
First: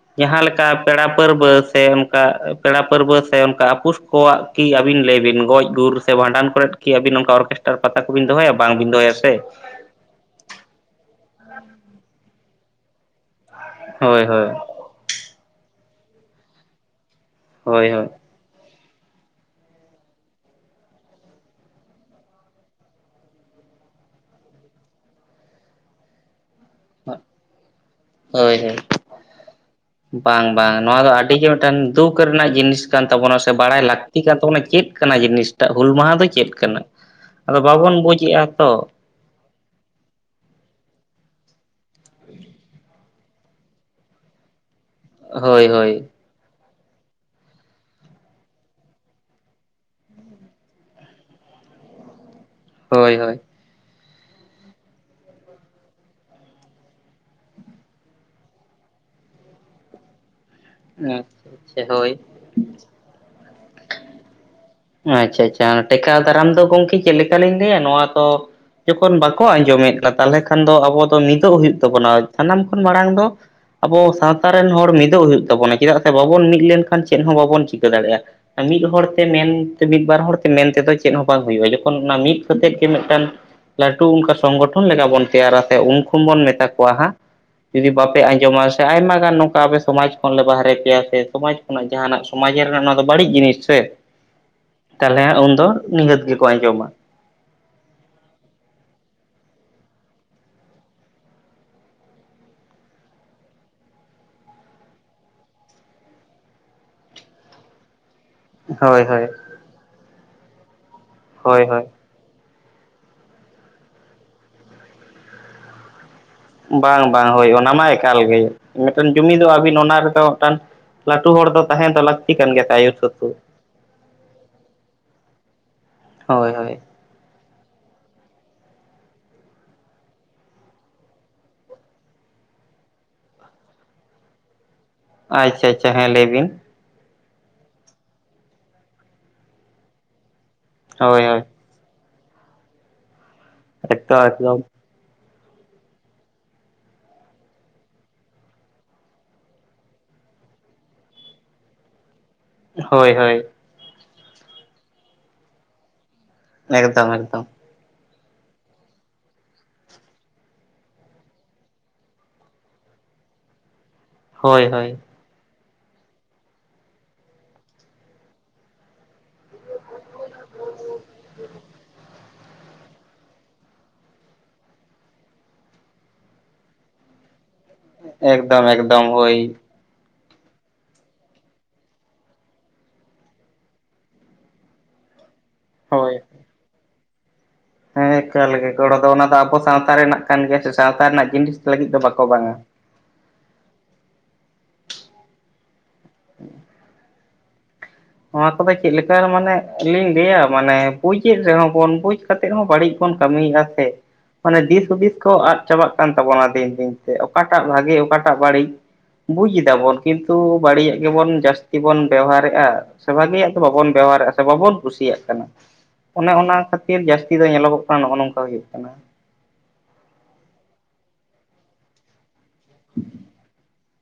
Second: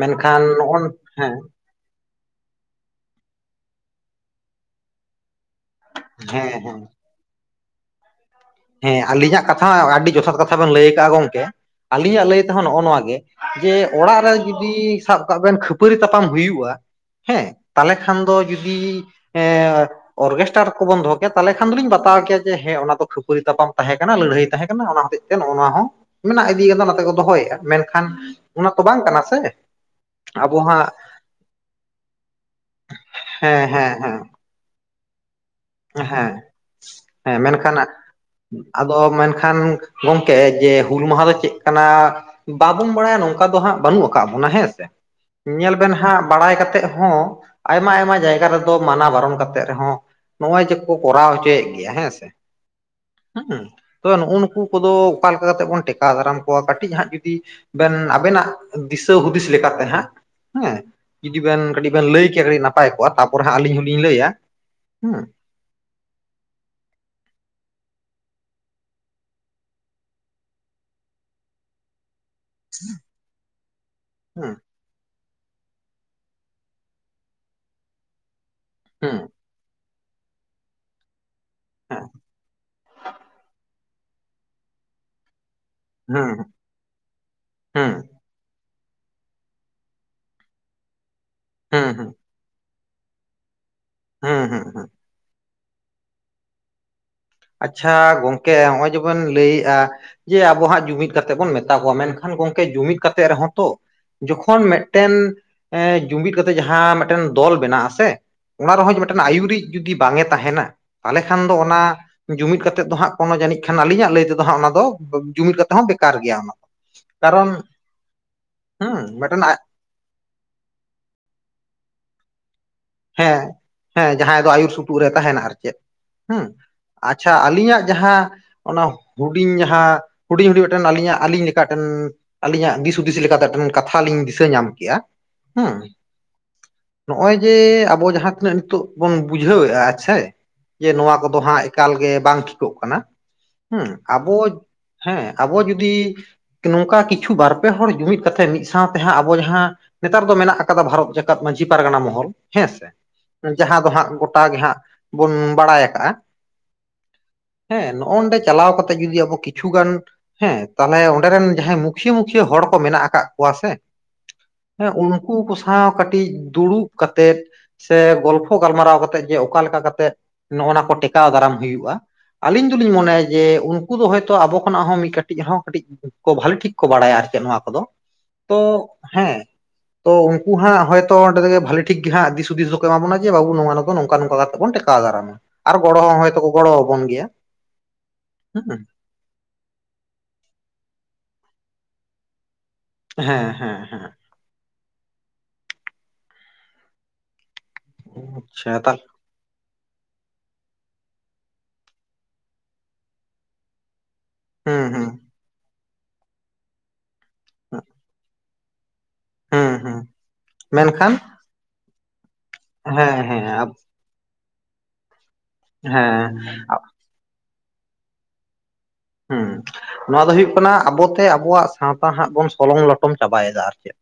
ᱢᱮᱱᱠᱷᱟᱱ ᱡᱟᱦᱟᱸ ᱱᱚᱜᱼᱚ ᱞᱮᱠᱟ ᱯᱮᱲᱟ ᱦᱮᱸ ᱯᱟᱹᱨᱵᱟᱹᱫ ᱥᱮ ᱚᱱᱠᱟ ᱯᱮᱲᱟ ᱯᱟᱹᱨᱵᱟᱹᱫ ᱥᱮ ᱚᱱᱠᱟ ᱟᱯᱩᱥ ᱠᱚᱣᱟᱜ ᱠᱤ ᱟᱹᱵᱤᱱ ᱞᱟᱹᱭ ᱵᱤᱱ ᱜᱚᱡ ᱜᱩᱨ᱾ ᱥᱮ ᱦᱮᱸ ᱵᱷᱟᱸᱰᱟᱱ ᱦᱮᱸ ᱠᱚᱨᱮᱫ ᱠᱤ ᱟᱹᱵᱤᱱ ᱱᱚᱝᱠᱟ ᱚᱨᱠᱮᱥᱴᱟᱨ ᱯᱟᱛᱟ ᱠᱚᱵᱤᱱ ᱫᱚᱦᱚᱭᱟ? ᱵᱟᱝᱵᱤᱱ ᱦᱮᱸ ᱫᱚᱦᱚᱭᱟ ᱥᱮ ᱟᱹᱞᱤᱧᱟᱜ ᱠᱟᱛᱷᱟ ᱦᱚᱸ ᱟᱹᱰᱤ ᱡᱚᱛᱷᱟᱛ ᱠᱟᱛᱷᱟ ᱛᱷᱟ ᱵᱮᱱ ᱞᱟᱹᱭ ᱠᱟᱜ-ᱟ ᱜᱚᱝᱠᱮ᱾ ᱟᱞᱤᱧᱟᱜ ᱞᱟᱹᱭ ᱛᱮᱦᱚᱸ ᱱᱚᱜ-ᱚ ᱱᱚᱣᱟ ᱜᱮ ᱡᱮ ᱚᱲᱟᱜ ᱦᱳᱭ ᱨᱮ ᱦᱳᱭ ᱡᱩᱫᱤ ᱥᱟᱵ ᱠᱟᱜ ᱵᱮᱱ ᱠᱷᱟᱹᱯᱟᱹᱨᱤ ᱛᱟᱯᱟᱢ ᱦᱩᱭᱩᱜ-ᱟ ᱦᱮᱸ, ᱦᱳᱭ ᱛᱟᱦᱞᱮ ᱦᱳᱭ ᱠᱷᱟᱱ ᱫᱚ ᱡᱩᱫᱤ ᱮᱸ ᱚᱨᱜᱮᱥᱴᱟᱨ ᱠᱚᱵᱚᱱ ᱫᱚᱦᱚ ᱠᱮᱭᱟ ᱛᱟᱦᱞᱮ ᱠᱷᱟᱱ ᱫᱩᱞᱤᱧ ᱵᱟᱛᱟᱣ ᱠᱮᱭᱟ ᱡᱮ ᱦᱮᱸ ᱚᱱᱟ ᱫᱚ ᱠᱷᱟᱹᱯ ᱯᱟᱹᱨᱤ ᱛᱟᱯᱟᱢ ᱛᱟᱦᱮᱸ ᱠᱟᱱᱟ, ᱞᱟᱹᱲᱦᱟᱹᱭ ᱛᱟᱦᱮᱸ ᱠᱟᱱᱟ ᱚᱱᱟ ᱦᱚᱛᱮᱡ ᱛᱮ ᱱᱚᱜ-ᱚ ᱱᱚᱣᱟ ᱦᱚᱸ ᱢᱮᱱᱟᱜ ᱤᱫᱤᱭ ᱠᱟᱫᱟ ᱚᱱᱟᱫᱚ ᱛᱮ ᱠᱚ ᱫᱚᱦᱚᱭᱮᱜ-ᱟ᱾ ᱢᱮᱱᱠᱷᱟᱱ ᱦᱳᱭ ᱚᱱᱟ ᱦᱳᱭ ᱛᱚ ᱵᱟᱝ ᱠᱟᱱᱟ ᱥᱮ᱾ ᱵᱟᱝ ᱟᱵᱚ ᱵᱟᱝ ᱦᱟᱸᱜ ᱱᱚᱣᱟ ᱫᱚ ᱟᱰᱤ ᱜᱮ ᱢᱤᱫᱴᱟᱝ ᱫᱩᱠᱷ ᱨᱮᱱᱟᱜ ᱡᱤᱱᱤᱥ ᱠᱟᱱ ᱛᱟᱵᱚᱱᱟ ᱥᱮ ᱦᱮᱸ ᱵᱟᱲᱟᱭ ᱦᱮᱸ ᱦᱮᱸ ᱞᱟᱠᱛᱤ ᱠᱟᱱ ᱛᱟᱵᱚᱱᱟ ᱪᱮᱫ ᱠᱟᱱᱟ ᱡᱤᱱᱤᱥᱴᱟᱜ ᱦᱩᱞ ᱢᱟᱦᱟ ᱫᱚ ᱦᱮᱸ ᱪᱮᱫ ᱠᱟᱱᱟ᱾ ᱟᱫᱚ ᱵᱟᱵᱚᱱ ᱵᱩᱡᱮ-ᱟ ᱛᱚ᱾ ᱚ ᱢᱮᱱᱠᱷᱟᱱ ᱜᱚᱝᱠᱮ ᱡᱮ ᱦᱩᱞ ᱢᱟᱦᱟ ᱫᱚ ᱪᱮᱫ ᱠᱟᱱᱟ᱾ ᱵᱟᱵᱚᱱ ᱵᱟᱲᱟᱭᱟ ᱱᱚᱝᱠᱟ ᱫᱚ ᱦᱟᱸᱜ ᱵᱟᱹᱱᱩᱜ ᱟᱠᱟᱜ ᱵᱚᱱᱟ ᱦᱮᱸ ᱥᱮ᱾ ᱦᱳᱭ ᱧᱮᱞ ᱦᱳᱭ ᱵᱮᱱ ᱦᱟᱸᱜ ᱵᱟᱲᱟᱭ ᱠᱟᱛᱮᱜ ᱦᱚᱸ ᱟᱭᱢᱟ ᱟᱭᱢᱟ ᱡᱟᱭᱜᱟ ᱨᱮᱫᱚ ᱢᱟᱱᱟ ᱵᱟᱨᱚᱱ ᱠᱟᱛᱮᱜ ᱨᱮᱦᱚᱸ ᱱᱚᱜ-ᱚᱭ ᱡᱮᱠᱚ ᱠᱚᱨᱟᱣ ᱦᱚᱪᱚᱭᱮᱜ ᱜᱮᱭᱟ ᱦᱮᱸ ᱥᱮ᱾ ᱦᱳᱭ ᱦᱳᱭ᱾ ᱦᱮᱸ᱾ ᱛᱚᱵᱮ ᱱᱩᱜ-ᱩ ᱱᱩᱠᱩ ᱠᱚᱫᱚ ᱚᱠᱟ ᱞᱮᱠᱟ ᱠᱟᱛᱮᱜ ᱵᱚᱱ ᱴᱮᱠᱟᱣ ᱫᱟᱨᱟᱢ ᱠᱚᱣᱟ ᱠᱟᱴᱤᱡ ᱦᱟᱸᱜ ᱡᱩᱫᱤ ᱵᱮᱱ ᱟᱵᱮᱱᱟᱜ ᱫᱤᱥᱟᱹ ᱦᱩᱫᱤᱥ ᱞᱮᱠᱟᱛᱮ ᱦᱟᱸᱜ ᱦᱮᱸ᱾ ᱡᱩᱫᱤ ᱟᱪᱪᱷᱟ ᱵᱮᱱ ᱟᱪᱪᱷᱟ ᱠᱟᱹᱴᱤᱡ ᱵᱮᱱ ᱦᱳᱭ ᱞᱟᱹᱭ ᱠᱮᱭᱟ ᱠᱟᱹᱴᱤᱡ ᱱᱟᱯᱟᱭ ᱠᱚᱜ-ᱟ, ᱛᱟᱯᱚᱨᱮ ᱦᱟᱸᱜ ᱟᱹᱞᱤᱧ ᱦᱚᱞᱤᱧ ᱞᱟᱹᱭᱟ᱾ ᱦᱩᱸ ᱟᱸᱪᱪᱷᱟ ᱟᱸᱪᱪᱷᱟ ᱴᱮᱠᱟᱣ ᱫᱟᱨᱟᱢ ᱫᱚ ᱜᱚᱝᱠᱮ ᱪᱮᱫ ᱞᱮᱠᱟ ᱞᱤᱧ ᱞᱟᱹᱭᱟ ᱱᱚᱣᱟ ᱫᱚ ᱡᱚᱠᱷᱚᱱ ᱵᱟᱠᱚ ᱟᱸᱡᱚᱢᱮᱫ ᱠᱟ ᱛᱟᱞᱦᱮ ᱠᱷᱟᱱ ᱫᱚ ᱟᱵᱚ ᱫᱚ ᱢᱤᱫᱚᱜ ᱦᱩᱭᱩᱜ ᱛᱟᱵᱚᱱᱟ᱾ ᱥᱟᱱᱟᱢ ᱠᱷᱚᱱ ᱢᱟᱲᱟᱝ ᱫᱚ ᱟᱵᱚ ᱦᱩᱸ ᱥᱟᱶᱛᱟ ᱨᱮᱱ ᱦᱚᱲ ᱢᱤᱫᱚᱜ ᱦᱩᱭᱩᱜ ᱛᱟᱵᱚᱱᱟ᱾ ᱪᱮᱫᱟᱜ ᱥᱮ ᱵᱟᱵᱚᱱ ᱢᱤᱫ ᱞᱮᱱᱠᱷᱟᱱ ᱪᱮᱫ ᱦᱚᱸ ᱵᱟᱵᱚᱱ ᱪᱤᱠᱟᱹ ᱫᱟᱲᱮᱜ-ᱟ᱾ ᱢᱤᱫ ᱦᱚᱲ ᱦᱩᱸ ᱛᱮ ᱢᱮᱱ ᱛᱮ ᱢᱤᱫ ᱵᱟᱨ ᱦᱚᱲ ᱛᱮ ᱢᱮᱱ ᱛᱮᱫᱚ ᱪᱮᱫ ᱦᱚᱸ ᱵᱟᱝ ᱦᱩᱭᱩᱜ-ᱟ᱾ ᱡᱚᱠᱷᱚᱱ ᱦᱮᱸ ᱚᱱᱟ ᱢᱤᱫᱠᱟᱛᱮᱫ ᱜᱮ ᱢᱤᱫᱴᱮᱱ ᱞᱟᱹᱴᱩ ᱚᱱᱠᱟ ᱥᱚᱝᱜᱚᱴᱷᱚᱱ ᱞᱮᱠᱟ ᱵᱚᱱ ᱛᱮᱭᱟᱨᱟ ᱥᱮ ᱩᱱᱠᱷᱩᱱ ᱦᱩᱸ ᱵᱚᱱ ᱢᱮᱛᱟ ᱠᱚᱣᱟ ᱦᱟᱸᱜ᱾ ᱡᱩᱫᱤ ᱦᱩᱸ ᱵᱟᱯᱮ ᱟᱸᱡᱚᱢᱟ ᱥᱮ ᱟᱭᱢᱟ ᱜᱟᱱ ᱱᱚᱝᱠᱟ ᱟᱯᱮ ᱥᱚᱢᱟᱡᱽ ᱠᱷᱚᱱᱞᱮ ᱵᱟᱦᱨᱮ ᱯᱮᱭᱟ ᱥᱮ ᱥᱚᱢᱟᱡᱽ ᱠᱷᱚᱱᱟᱜ ᱦᱩᱸ ᱦᱩᱸ ᱡᱟᱦᱟᱸᱱᱟᱜ ᱥᱚᱢᱟᱡᱽ ᱨᱮᱱᱟᱜ ᱱᱚᱣᱟ ᱫᱚ ᱵᱟᱹᱲᱤᱡ ᱡᱤᱱᱤᱥ ᱥᱮ᱾ ᱦᱩᱸ ᱦᱩᱸ ᱦᱩᱸ᱾ ᱛᱟᱦᱚᱞᱮ ᱩᱱᱫᱚ ᱱᱤᱦᱟᱹᱛ ᱜᱮᱠᱚ ᱟᱸᱡᱚᱢᱟ ᱾ ᱟᱪᱪᱷᱟ ᱜᱚᱝᱠᱮ ᱱᱚᱸᱜᱼᱚᱭ ᱡᱮᱵᱚᱱ ᱞᱟᱹᱭᱮᱜᱼᱟ, ᱡᱮ ᱟᱵᱚ ᱦᱟᱸᱜ ᱡᱩᱢᱤᱫ ᱠᱟᱛᱮᱜ ᱵᱚᱱ ᱢᱮᱛᱟ ᱠᱚᱣᱟ ᱢᱮᱱᱠᱷᱟᱱ ᱜᱚᱢᱠᱮ ᱡᱩᱢᱤᱫ ᱠᱟᱛᱮᱜ ᱨᱮᱦᱚᱸ ᱛᱚ ᱡᱚᱠᱷᱚᱱ ᱢᱤᱫᱴᱮᱱ ᱮ ᱡᱩᱢᱤᱫ ᱠᱟᱛᱮᱜ ᱡᱟᱦᱟᱸ ᱢᱤᱫᱴᱮᱱ ᱫᱚᱞ ᱵᱮᱱᱟᱜ ᱟᱥᱮ ᱚᱱᱟ ᱨᱮᱦᱚᱸ ᱦᱳᱭ ᱢᱤᱫᱴᱮᱱ ᱦᱳᱭ ᱟᱹᱭᱩᱨᱤᱡ ᱡᱩᱫᱤ ᱵᱟᱝᱮ ᱛᱟᱦᱮᱸᱱᱟ ᱛᱟᱦᱚᱞᱮ ᱠᱷᱟᱱ ᱫᱚ ᱦᱳᱭ ᱚᱱᱟ ᱦᱳᱭ ᱡᱩᱢᱤᱫ ᱠᱟᱛᱮᱫ ᱫᱚ ᱦᱟᱸᱜ ᱠᱳᱱᱳ ᱡᱟᱹᱱᱤᱡ ᱠᱷᱟᱱ ᱟᱹᱞᱤᱧᱟᱜ ᱞᱟᱹᱭ ᱛᱮᱫᱚᱜ ᱚᱱᱟ ᱫᱚ ᱡᱩᱢᱤᱫ ᱠᱟᱛᱮᱫ ᱦᱚᱸ ᱵᱮᱠᱟᱨ ᱜᱮᱭᱟ ᱚᱱᱟ᱾ ᱫᱚ ᱵᱟᱝ ᱵᱟᱝ ᱦᱳᱭ ᱠᱟᱨᱚᱱ ᱚᱱᱟ ᱢᱟ ᱮᱠᱟᱞ ᱜᱮ ᱦᱩᱸ ᱢᱤᱫᱴᱟᱱ ᱡᱩᱢᱤᱫ ᱢᱤᱫᱴᱮᱱ ᱫᱚ ᱟᱹᱵᱤᱱ ᱚᱱᱟ ᱨᱮᱫᱚ ᱢᱤᱫᱴᱟᱱ ᱞᱟᱹᱴᱩ ᱦᱚᱲ ᱫᱚ ᱛᱟᱦᱮᱸ ᱫᱚ ᱞᱟᱹᱠᱛᱤ ᱠᱟᱱ ᱜᱮ ᱛᱚ ᱟᱭᱩᱨ ᱦᱮᱸ ᱦᱮᱸ ᱡᱟᱦᱟᱸᱭ ᱫᱚ ᱟᱹᱭᱩᱨ ᱥᱩᱛᱩᱜ ᱨᱮ ᱛᱟᱦᱮᱸᱱᱟ ᱟᱨ ᱪᱮᱫ ᱦᱩᱸ᱾ ᱦᱳᱭ ᱦᱳᱭ ᱟᱪᱪᱷᱟ ᱟᱹᱞᱤᱧᱟᱜ ᱡᱟᱦᱟᱸ ᱚᱱᱟ ᱦᱩᱰᱤᱧ ᱡᱟᱦᱟᱸ ᱦᱩᱰᱤᱧ ᱦᱩᱰᱤᱧ ᱢᱤᱫᱴᱮᱱ ᱟᱹᱞᱤᱧᱟᱜ ᱟᱹᱞᱤᱧ ᱞᱮᱠᱟ ᱴᱮᱱ ᱟᱹᱞᱤᱧᱟᱜ ᱫᱤᱥ ᱦᱩᱫᱤᱥ ᱞᱮᱠᱟᱛᱮ ᱢᱤᱫᱴᱟᱝ ᱠᱟᱛᱷᱟ ᱞᱤᱧ ᱫᱤᱥᱟᱹ ᱧᱟᱢ ᱠᱮᱜᱼᱟ ᱟᱪᱪᱷᱟ ᱟᱪᱪᱷᱟ ᱦᱮᱸ ᱞᱟᱹᱭ ᱵᱤᱱ ᱾ ᱱᱚᱸᱜᱼᱚᱭ ᱡᱮ ᱟᱵᱚ ᱡᱟᱦᱟᱸ ᱛᱤᱱᱟᱹᱜ ᱱᱤᱛᱚᱜ ᱵᱚᱱ ᱵᱩᱡᱷᱟᱹᱣᱮᱜᱼᱟ ᱟᱪᱷᱮ ᱡᱮ ᱱᱚᱣᱟ ᱦᱳᱭ ᱠᱚᱫᱚ ᱦᱳᱭ ᱦᱟᱸᱜ ᱮᱠᱟᱞ ᱜᱮ ᱵᱟᱝ ᱴᱷᱤᱠᱚᱜ ᱠᱟᱱᱟ ᱦᱩᱸ ᱮᱠᱫᱚᱢ ᱟᱵᱚ ᱮᱠᱫᱚᱢ ᱦᱮᱸ ᱟᱵᱚ ᱡᱩᱫᱤ ᱱᱚᱝᱠᱟ ᱠᱤᱪᱷᱩ ᱵᱟᱨ ᱯᱮ ᱦᱚᱲ ᱡᱩᱢᱤᱫ ᱠᱟᱛᱮ ᱢᱤᱫ ᱥᱟᱶᱛᱮ ᱦᱟᱸᱜ ᱟᱵᱚ ᱡᱟᱦᱟᱸ ᱱᱮᱛᱟᱨ ᱫᱚ ᱢᱮᱱᱟᱸᱜ ᱠᱟᱫᱟ ᱵᱷᱟᱨᱚᱛ ᱡᱟᱠᱟᱛ ᱢᱟᱺᱡᱷᱤ ᱯᱟᱨᱜᱟᱱᱟ ᱢᱚᱦᱚᱞ ᱦᱮᱸ ᱥᱮ ᱦᱳᱭ ᱦᱳᱭ ᱡᱟᱦᱟᱸ ᱫᱚ ᱦᱟᱸᱜ ᱜᱚᱴᱟ ᱜᱮ ᱦᱟᱸᱜ ᱵᱚᱱ ᱵᱟᱲᱟᱭ ᱠᱟᱜᱼᱟ, ᱮᱠᱫᱚᱢ ᱮᱠᱫᱚᱢ ᱾ ᱦᱮᱸ ᱱᱚᱸᱜᱼᱚᱭ ᱱᱚᱰᱮ ᱪᱟᱞᱟᱣ ᱠᱟᱛᱮ ᱡᱩᱫᱤ ᱟᱵᱚ ᱠᱤᱪᱷᱩ ᱜᱟᱱ ᱦᱮᱸ ᱛᱟᱦᱚᱞᱮ ᱚᱸᱰᱮᱨᱮ ᱨᱮᱱ ᱡᱟᱦᱟᱸᱭ ᱢᱩᱠᱷᱤᱭᱟᱹ ᱢᱩᱠᱷᱤᱭᱟᱹ ᱦᱚᱲ ᱠᱚ ᱢᱮᱱᱟᱜ ᱠᱟᱜ ᱠᱚᱣᱟ ᱥᱮ ᱦᱳᱭ ᱦᱮᱸ ᱩᱝᱠᱩ ᱠᱚ ᱥᱟᱶ ᱠᱟᱹᱴᱤᱡ ᱫᱩᱲᱩᱵ ᱠᱟᱛᱮᱜ ᱥᱮ ᱜᱚᱞᱯᱷᱚ ᱜᱟᱞᱢᱟᱨᱟᱣ ᱠᱟᱛᱮᱫ ᱡᱮ ᱚᱠᱟ ᱞᱮᱠᱟ ᱠᱟ ᱠᱟᱛᱮᱫ ᱱᱚᱸᱜᱼᱱᱟ ᱠᱚ ᱴᱮᱠᱟᱣ ᱫᱟᱨᱟᱢ ᱦᱩᱭᱩᱜᱼᱟ, ᱟᱹᱞᱤᱧ ᱫᱚᱞᱤᱧ ᱢᱚᱱᱮᱭᱟ ᱡᱮ ᱩᱱᱠᱩ ᱫᱚ ᱦᱳᱭᱛᱳ ᱟᱵᱚ ᱠᱷᱚᱱᱟᱜ ᱦᱚᱸ ᱢᱤᱫ ᱠᱟᱹᱴᱤᱡ ᱨᱮ ᱦᱚᱸ ᱠᱟᱹᱴᱤᱡ ᱠᱚ ᱵᱷᱟᱞᱤ ᱴᱷᱤᱠ ᱠᱚ ᱵᱟᱲᱟᱭᱟ ᱟᱨ ᱪᱮᱫ ᱱᱚᱣᱟ ᱠᱚᱫᱚ ᱛᱚ ᱮᱠᱫᱚᱢ ᱮᱠᱫᱚᱢ ᱦᱮᱸ ᱦᱳᱭ ᱛᱚ ᱩᱱᱠᱩ ᱦᱟᱸᱜ ᱦᱚᱭᱛᱚ ᱚᱸᱰᱮ ᱜᱮ ᱵᱷᱟᱹᱞᱤ ᱴᱷᱤᱠ ᱜᱮ ᱦᱟᱸᱜ ᱫᱤᱥᱩᱫᱤᱥ ᱫᱚᱠᱚ ᱮᱢᱟ ᱵᱚᱱᱟ ᱡᱮ ᱵᱟᱹᱵᱩ ᱱᱚᱣᱟ ᱫᱚ ᱱᱚᱝᱠᱟ ᱱᱚᱝᱠᱟ ᱠᱟᱛᱮ ᱵᱚᱱ ᱴᱮᱠᱟᱣ ᱫᱟᱨᱟᱢᱟ ᱟᱨ ᱜᱚᱲᱚ ᱦᱳᱭ ᱦᱚᱸ ᱦᱚᱭ ᱛᱚᱠᱚ ᱜᱚᱲᱚ ᱟᱵᱚᱱ ᱜᱮᱭᱟ ᱾ ᱦᱮᱸ ᱮᱠᱟᱞᱜᱮ ᱜᱚᱲᱚ ᱫᱚ ᱚᱱᱟ ᱫᱚ ᱟᱵᱚ ᱥᱟᱶᱛᱟ ᱨᱮᱱᱟᱜ ᱠᱟᱱ ᱜᱮᱭᱟ ᱥᱮ ᱥᱟᱶᱛᱟ ᱨᱮᱱᱟᱜ ᱡᱤᱱᱤᱥ ᱞᱟᱹᱜᱤᱫ ᱫᱚ ᱵᱟᱠᱚ ᱵᱟᱝᱟ ᱾ ᱦᱮᱸ ᱦᱮᱸ ᱦᱮᱸ ᱾ ᱱᱚᱣᱟ ᱠᱚᱫᱚ ᱟᱪᱪᱷᱟ ᱛᱟ ᱪᱮᱫ ᱞᱮᱠᱟ ᱨᱮ ᱢᱟᱱᱮ ᱞᱤᱧ ᱞᱟᱹᱭᱟ ᱢᱟᱱᱮ ᱵᱩᱡᱮᱫ ᱨᱮᱦᱚᱸ ᱵᱚᱱ ᱵᱩᱡ ᱠᱟᱛᱮᱫ ᱦᱚᱸ ᱵᱟᱹᱲᱤᱡ ᱵᱚᱱ ᱠᱟᱹᱢᱤᱭᱮᱜᱼᱟ ᱥᱮ? ᱢᱟᱱᱮ ᱦᱩᱸ ᱫᱤᱥ ᱦᱩᱸ ᱦᱩᱫᱤᱥ ᱠᱚ ᱟᱫ ᱪᱟᱵᱟᱜ ᱠᱟᱱ ᱛᱟᱵᱚᱱᱟ ᱫᱤᱱ ᱫᱤᱱᱛᱮ ᱚᱠᱟᱴᱟᱜ ᱵᱷᱟᱜᱮ ᱚᱠᱟᱴᱟᱜ ᱵᱟᱹᱲᱤᱡ ᱵᱩᱡ ᱦᱩᱸ ᱦᱩᱸ ᱮᱫᱟᱵᱚᱱ ᱠᱤᱱᱛᱩ ᱵᱟᱹᱲᱤᱡᱟᱜ ᱢᱮᱱᱠᱷᱟᱱ ᱜᱮᱵᱚᱱ ᱡᱟᱹᱥᱛᱤ ᱵᱚᱱ ᱵᱮᱣᱦᱟᱨᱮᱜᱼᱟ ᱥᱮ ᱦᱮᱸ ᱦᱮᱸ ᱵᱷᱟᱜᱤᱭᱟᱜ ᱫᱚ ᱟᱵ ᱵᱟᱵᱚᱱ ᱵᱮᱣᱦᱟᱨᱮᱜᱼᱟ᱾ ᱥᱮ ᱵᱟᱵᱚᱱ ᱠᱩᱥᱤᱭᱟᱜ ᱠᱟᱱᱟ, ᱚᱱᱮ ᱦᱮᱸ ᱚᱱᱟ ᱟᱵ ᱠᱷᱟᱹᱛᱤᱨ ᱡᱟᱹᱥᱛᱤ ᱫᱚ ᱧᱮᱞᱚᱜᱚᱜ ᱠᱟᱱᱟ ᱱᱚᱸᱜᱼᱚ ᱱᱚᱝᱠᱟ ᱦᱩᱭᱩᱜ ᱠᱟᱱᱟ ᱾ ᱦᱩᱸ ᱱᱚᱣᱟ ᱫᱚ ᱦᱩᱭᱩᱜ ᱠᱟᱱᱟ ᱟᱵᱚᱛᱮ ᱟᱵᱚᱣᱟᱜ ᱥᱟᱶ ᱛᱟ ᱦᱟᱸᱜ ᱵᱚᱱ ᱥᱚᱞᱚᱝ ᱞᱚᱴᱚᱢ ᱪᱟᱵᱟᱭᱫᱟ ᱟᱨ ᱪᱮᱫ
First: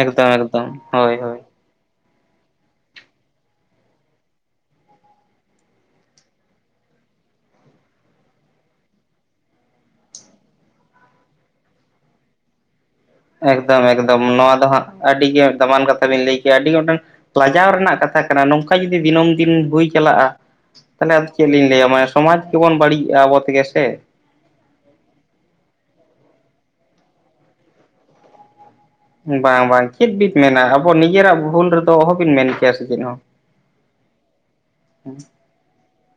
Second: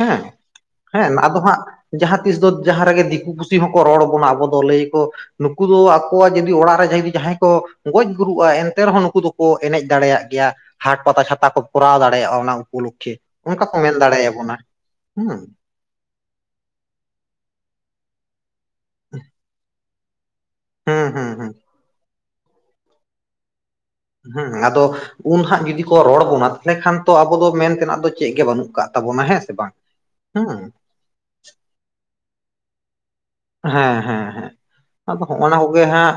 ᱦᱮᱸ ᱮᱠᱫᱚᱢ ᱦᱮᱸ ᱦᱳᱭ ᱟᱫᱚ ᱦᱳᱭ ᱦᱟᱸᱜ ᱡᱟᱦᱟᱸ ᱛᱤᱥ ᱫᱚ ᱡᱟᱦᱟᱸ ᱨᱮᱜᱮ ᱫᱤᱠᱩ ᱯᱩᱥᱤ ᱦᱚᱸᱠᱚ ᱨᱚᱲ ᱵᱚᱱᱟ ᱟᱵᱚ ᱫᱚ ᱞᱟᱹᱭ ᱟᱠᱚ ᱱᱩᱠᱩ ᱫᱚ ᱟᱠᱚᱣᱟᱜ ᱡᱩᱫᱤ ᱚᱲᱟᱜ ᱨᱮ ᱡᱩ ᱡᱟᱦᱟᱸᱭ ᱠᱚ ᱜᱚᱡ ᱜᱩᱨᱩᱜᱼᱟ ᱮᱱᱛᱮ ᱨᱮᱦᱚᱸ ᱱᱩᱠᱩ ᱫᱚ ᱠᱚ ᱮᱱᱮᱡ ᱫᱟᱲᱮᱭᱟᱜ ᱜᱮᱭᱟ ᱦᱟᱴ ᱯᱟᱛᱟ ᱪᱷᱟᱛᱟ ᱠᱚ ᱠᱚᱨᱟᱣ ᱫᱟᱲᱮᱭᱟᱜᱼᱟ ᱚᱱᱟ ᱩᱯᱚᱞᱚᱠᱠᱷᱮ ᱾ ᱮᱠᱫᱚᱢ ᱮᱠᱫᱚᱢ ᱱᱚᱣᱟ ᱫᱚ ᱦᱟᱸᱜ ᱟᱹᱰᱤ ᱜᱮ ᱫᱟᱢᱟᱱ ᱠᱟᱛᱷᱟ ᱵᱤᱱ ᱞᱟᱹᱭ ᱠᱮᱭᱟ ᱟᱹᱰᱤ ᱜᱚᱴᱟᱝ ᱞᱟᱡᱟᱣ ᱨᱮᱱᱟᱜ ᱠᱟᱛᱷᱟ ᱠᱟᱱᱟ ᱱᱚᱝᱠᱟ ᱡᱩᱫᱤ ᱫᱤᱱᱟᱹᱢ ᱫᱤᱱ ᱦᱩᱭ ᱪᱟᱞᱟᱜᱼᱟ ᱦᱩᱸ ᱛᱟᱦᱚᱞᱮ ᱟᱫᱚ ᱦᱩᱸ ᱦᱩᱸ ᱪᱮᱫ ᱞᱤᱧ ᱞᱟᱹᱭᱟ ᱢᱟᱱᱮ ᱥᱚᱢᱟᱡ ᱜᱮᱵᱚᱱ ᱵᱟᱹᱲᱤᱡᱼᱟ ᱟᱵᱚ ᱛᱮᱜᱮ ᱥᱮ? ᱦᱮᱸ ᱟᱫᱚ ᱩᱱᱦ ᱟᱸᱜ ᱡᱩᱫᱤ ᱠᱚ ᱨᱚᱲ ᱵᱚᱱᱟ ᱛᱟᱦᱚᱞᱮ ᱠᱷᱟᱱ ᱛᱚ ᱟᱵᱚ ᱫᱚ ᱢᱮᱱ ᱛᱮᱱᱟᱜ ᱫᱚ ᱪᱮᱫ ᱜᱮ ᱵᱟᱹᱱᱩᱜ ᱠᱟᱜ ᱛᱟᱵᱚᱱᱟ ᱦᱮᱸ ᱥᱮ ᱵᱟᱝ ᱵᱟᱝ ᱪᱮᱫ ᱵᱤᱱ ᱢᱮᱱᱟ ᱦᱮᱸ ᱟᱵᱚ ᱱᱤᱡᱮᱨᱟᱜ ᱵᱷᱩᱞ ᱨᱮ ᱫᱚ ᱚᱦᱚᱵᱤᱱ ᱢᱮᱱ ᱠᱮᱭᱟ ᱥᱮ ᱪᱮᱫ ᱦᱚᱸ ᱾ ᱦᱮᱸ ᱦᱮᱸ ᱦᱮᱸ, ᱟᱫᱚ ᱦᱚᱜᱼᱚᱱᱟ ᱠᱚ ᱜᱮ ᱦᱟᱸᱜ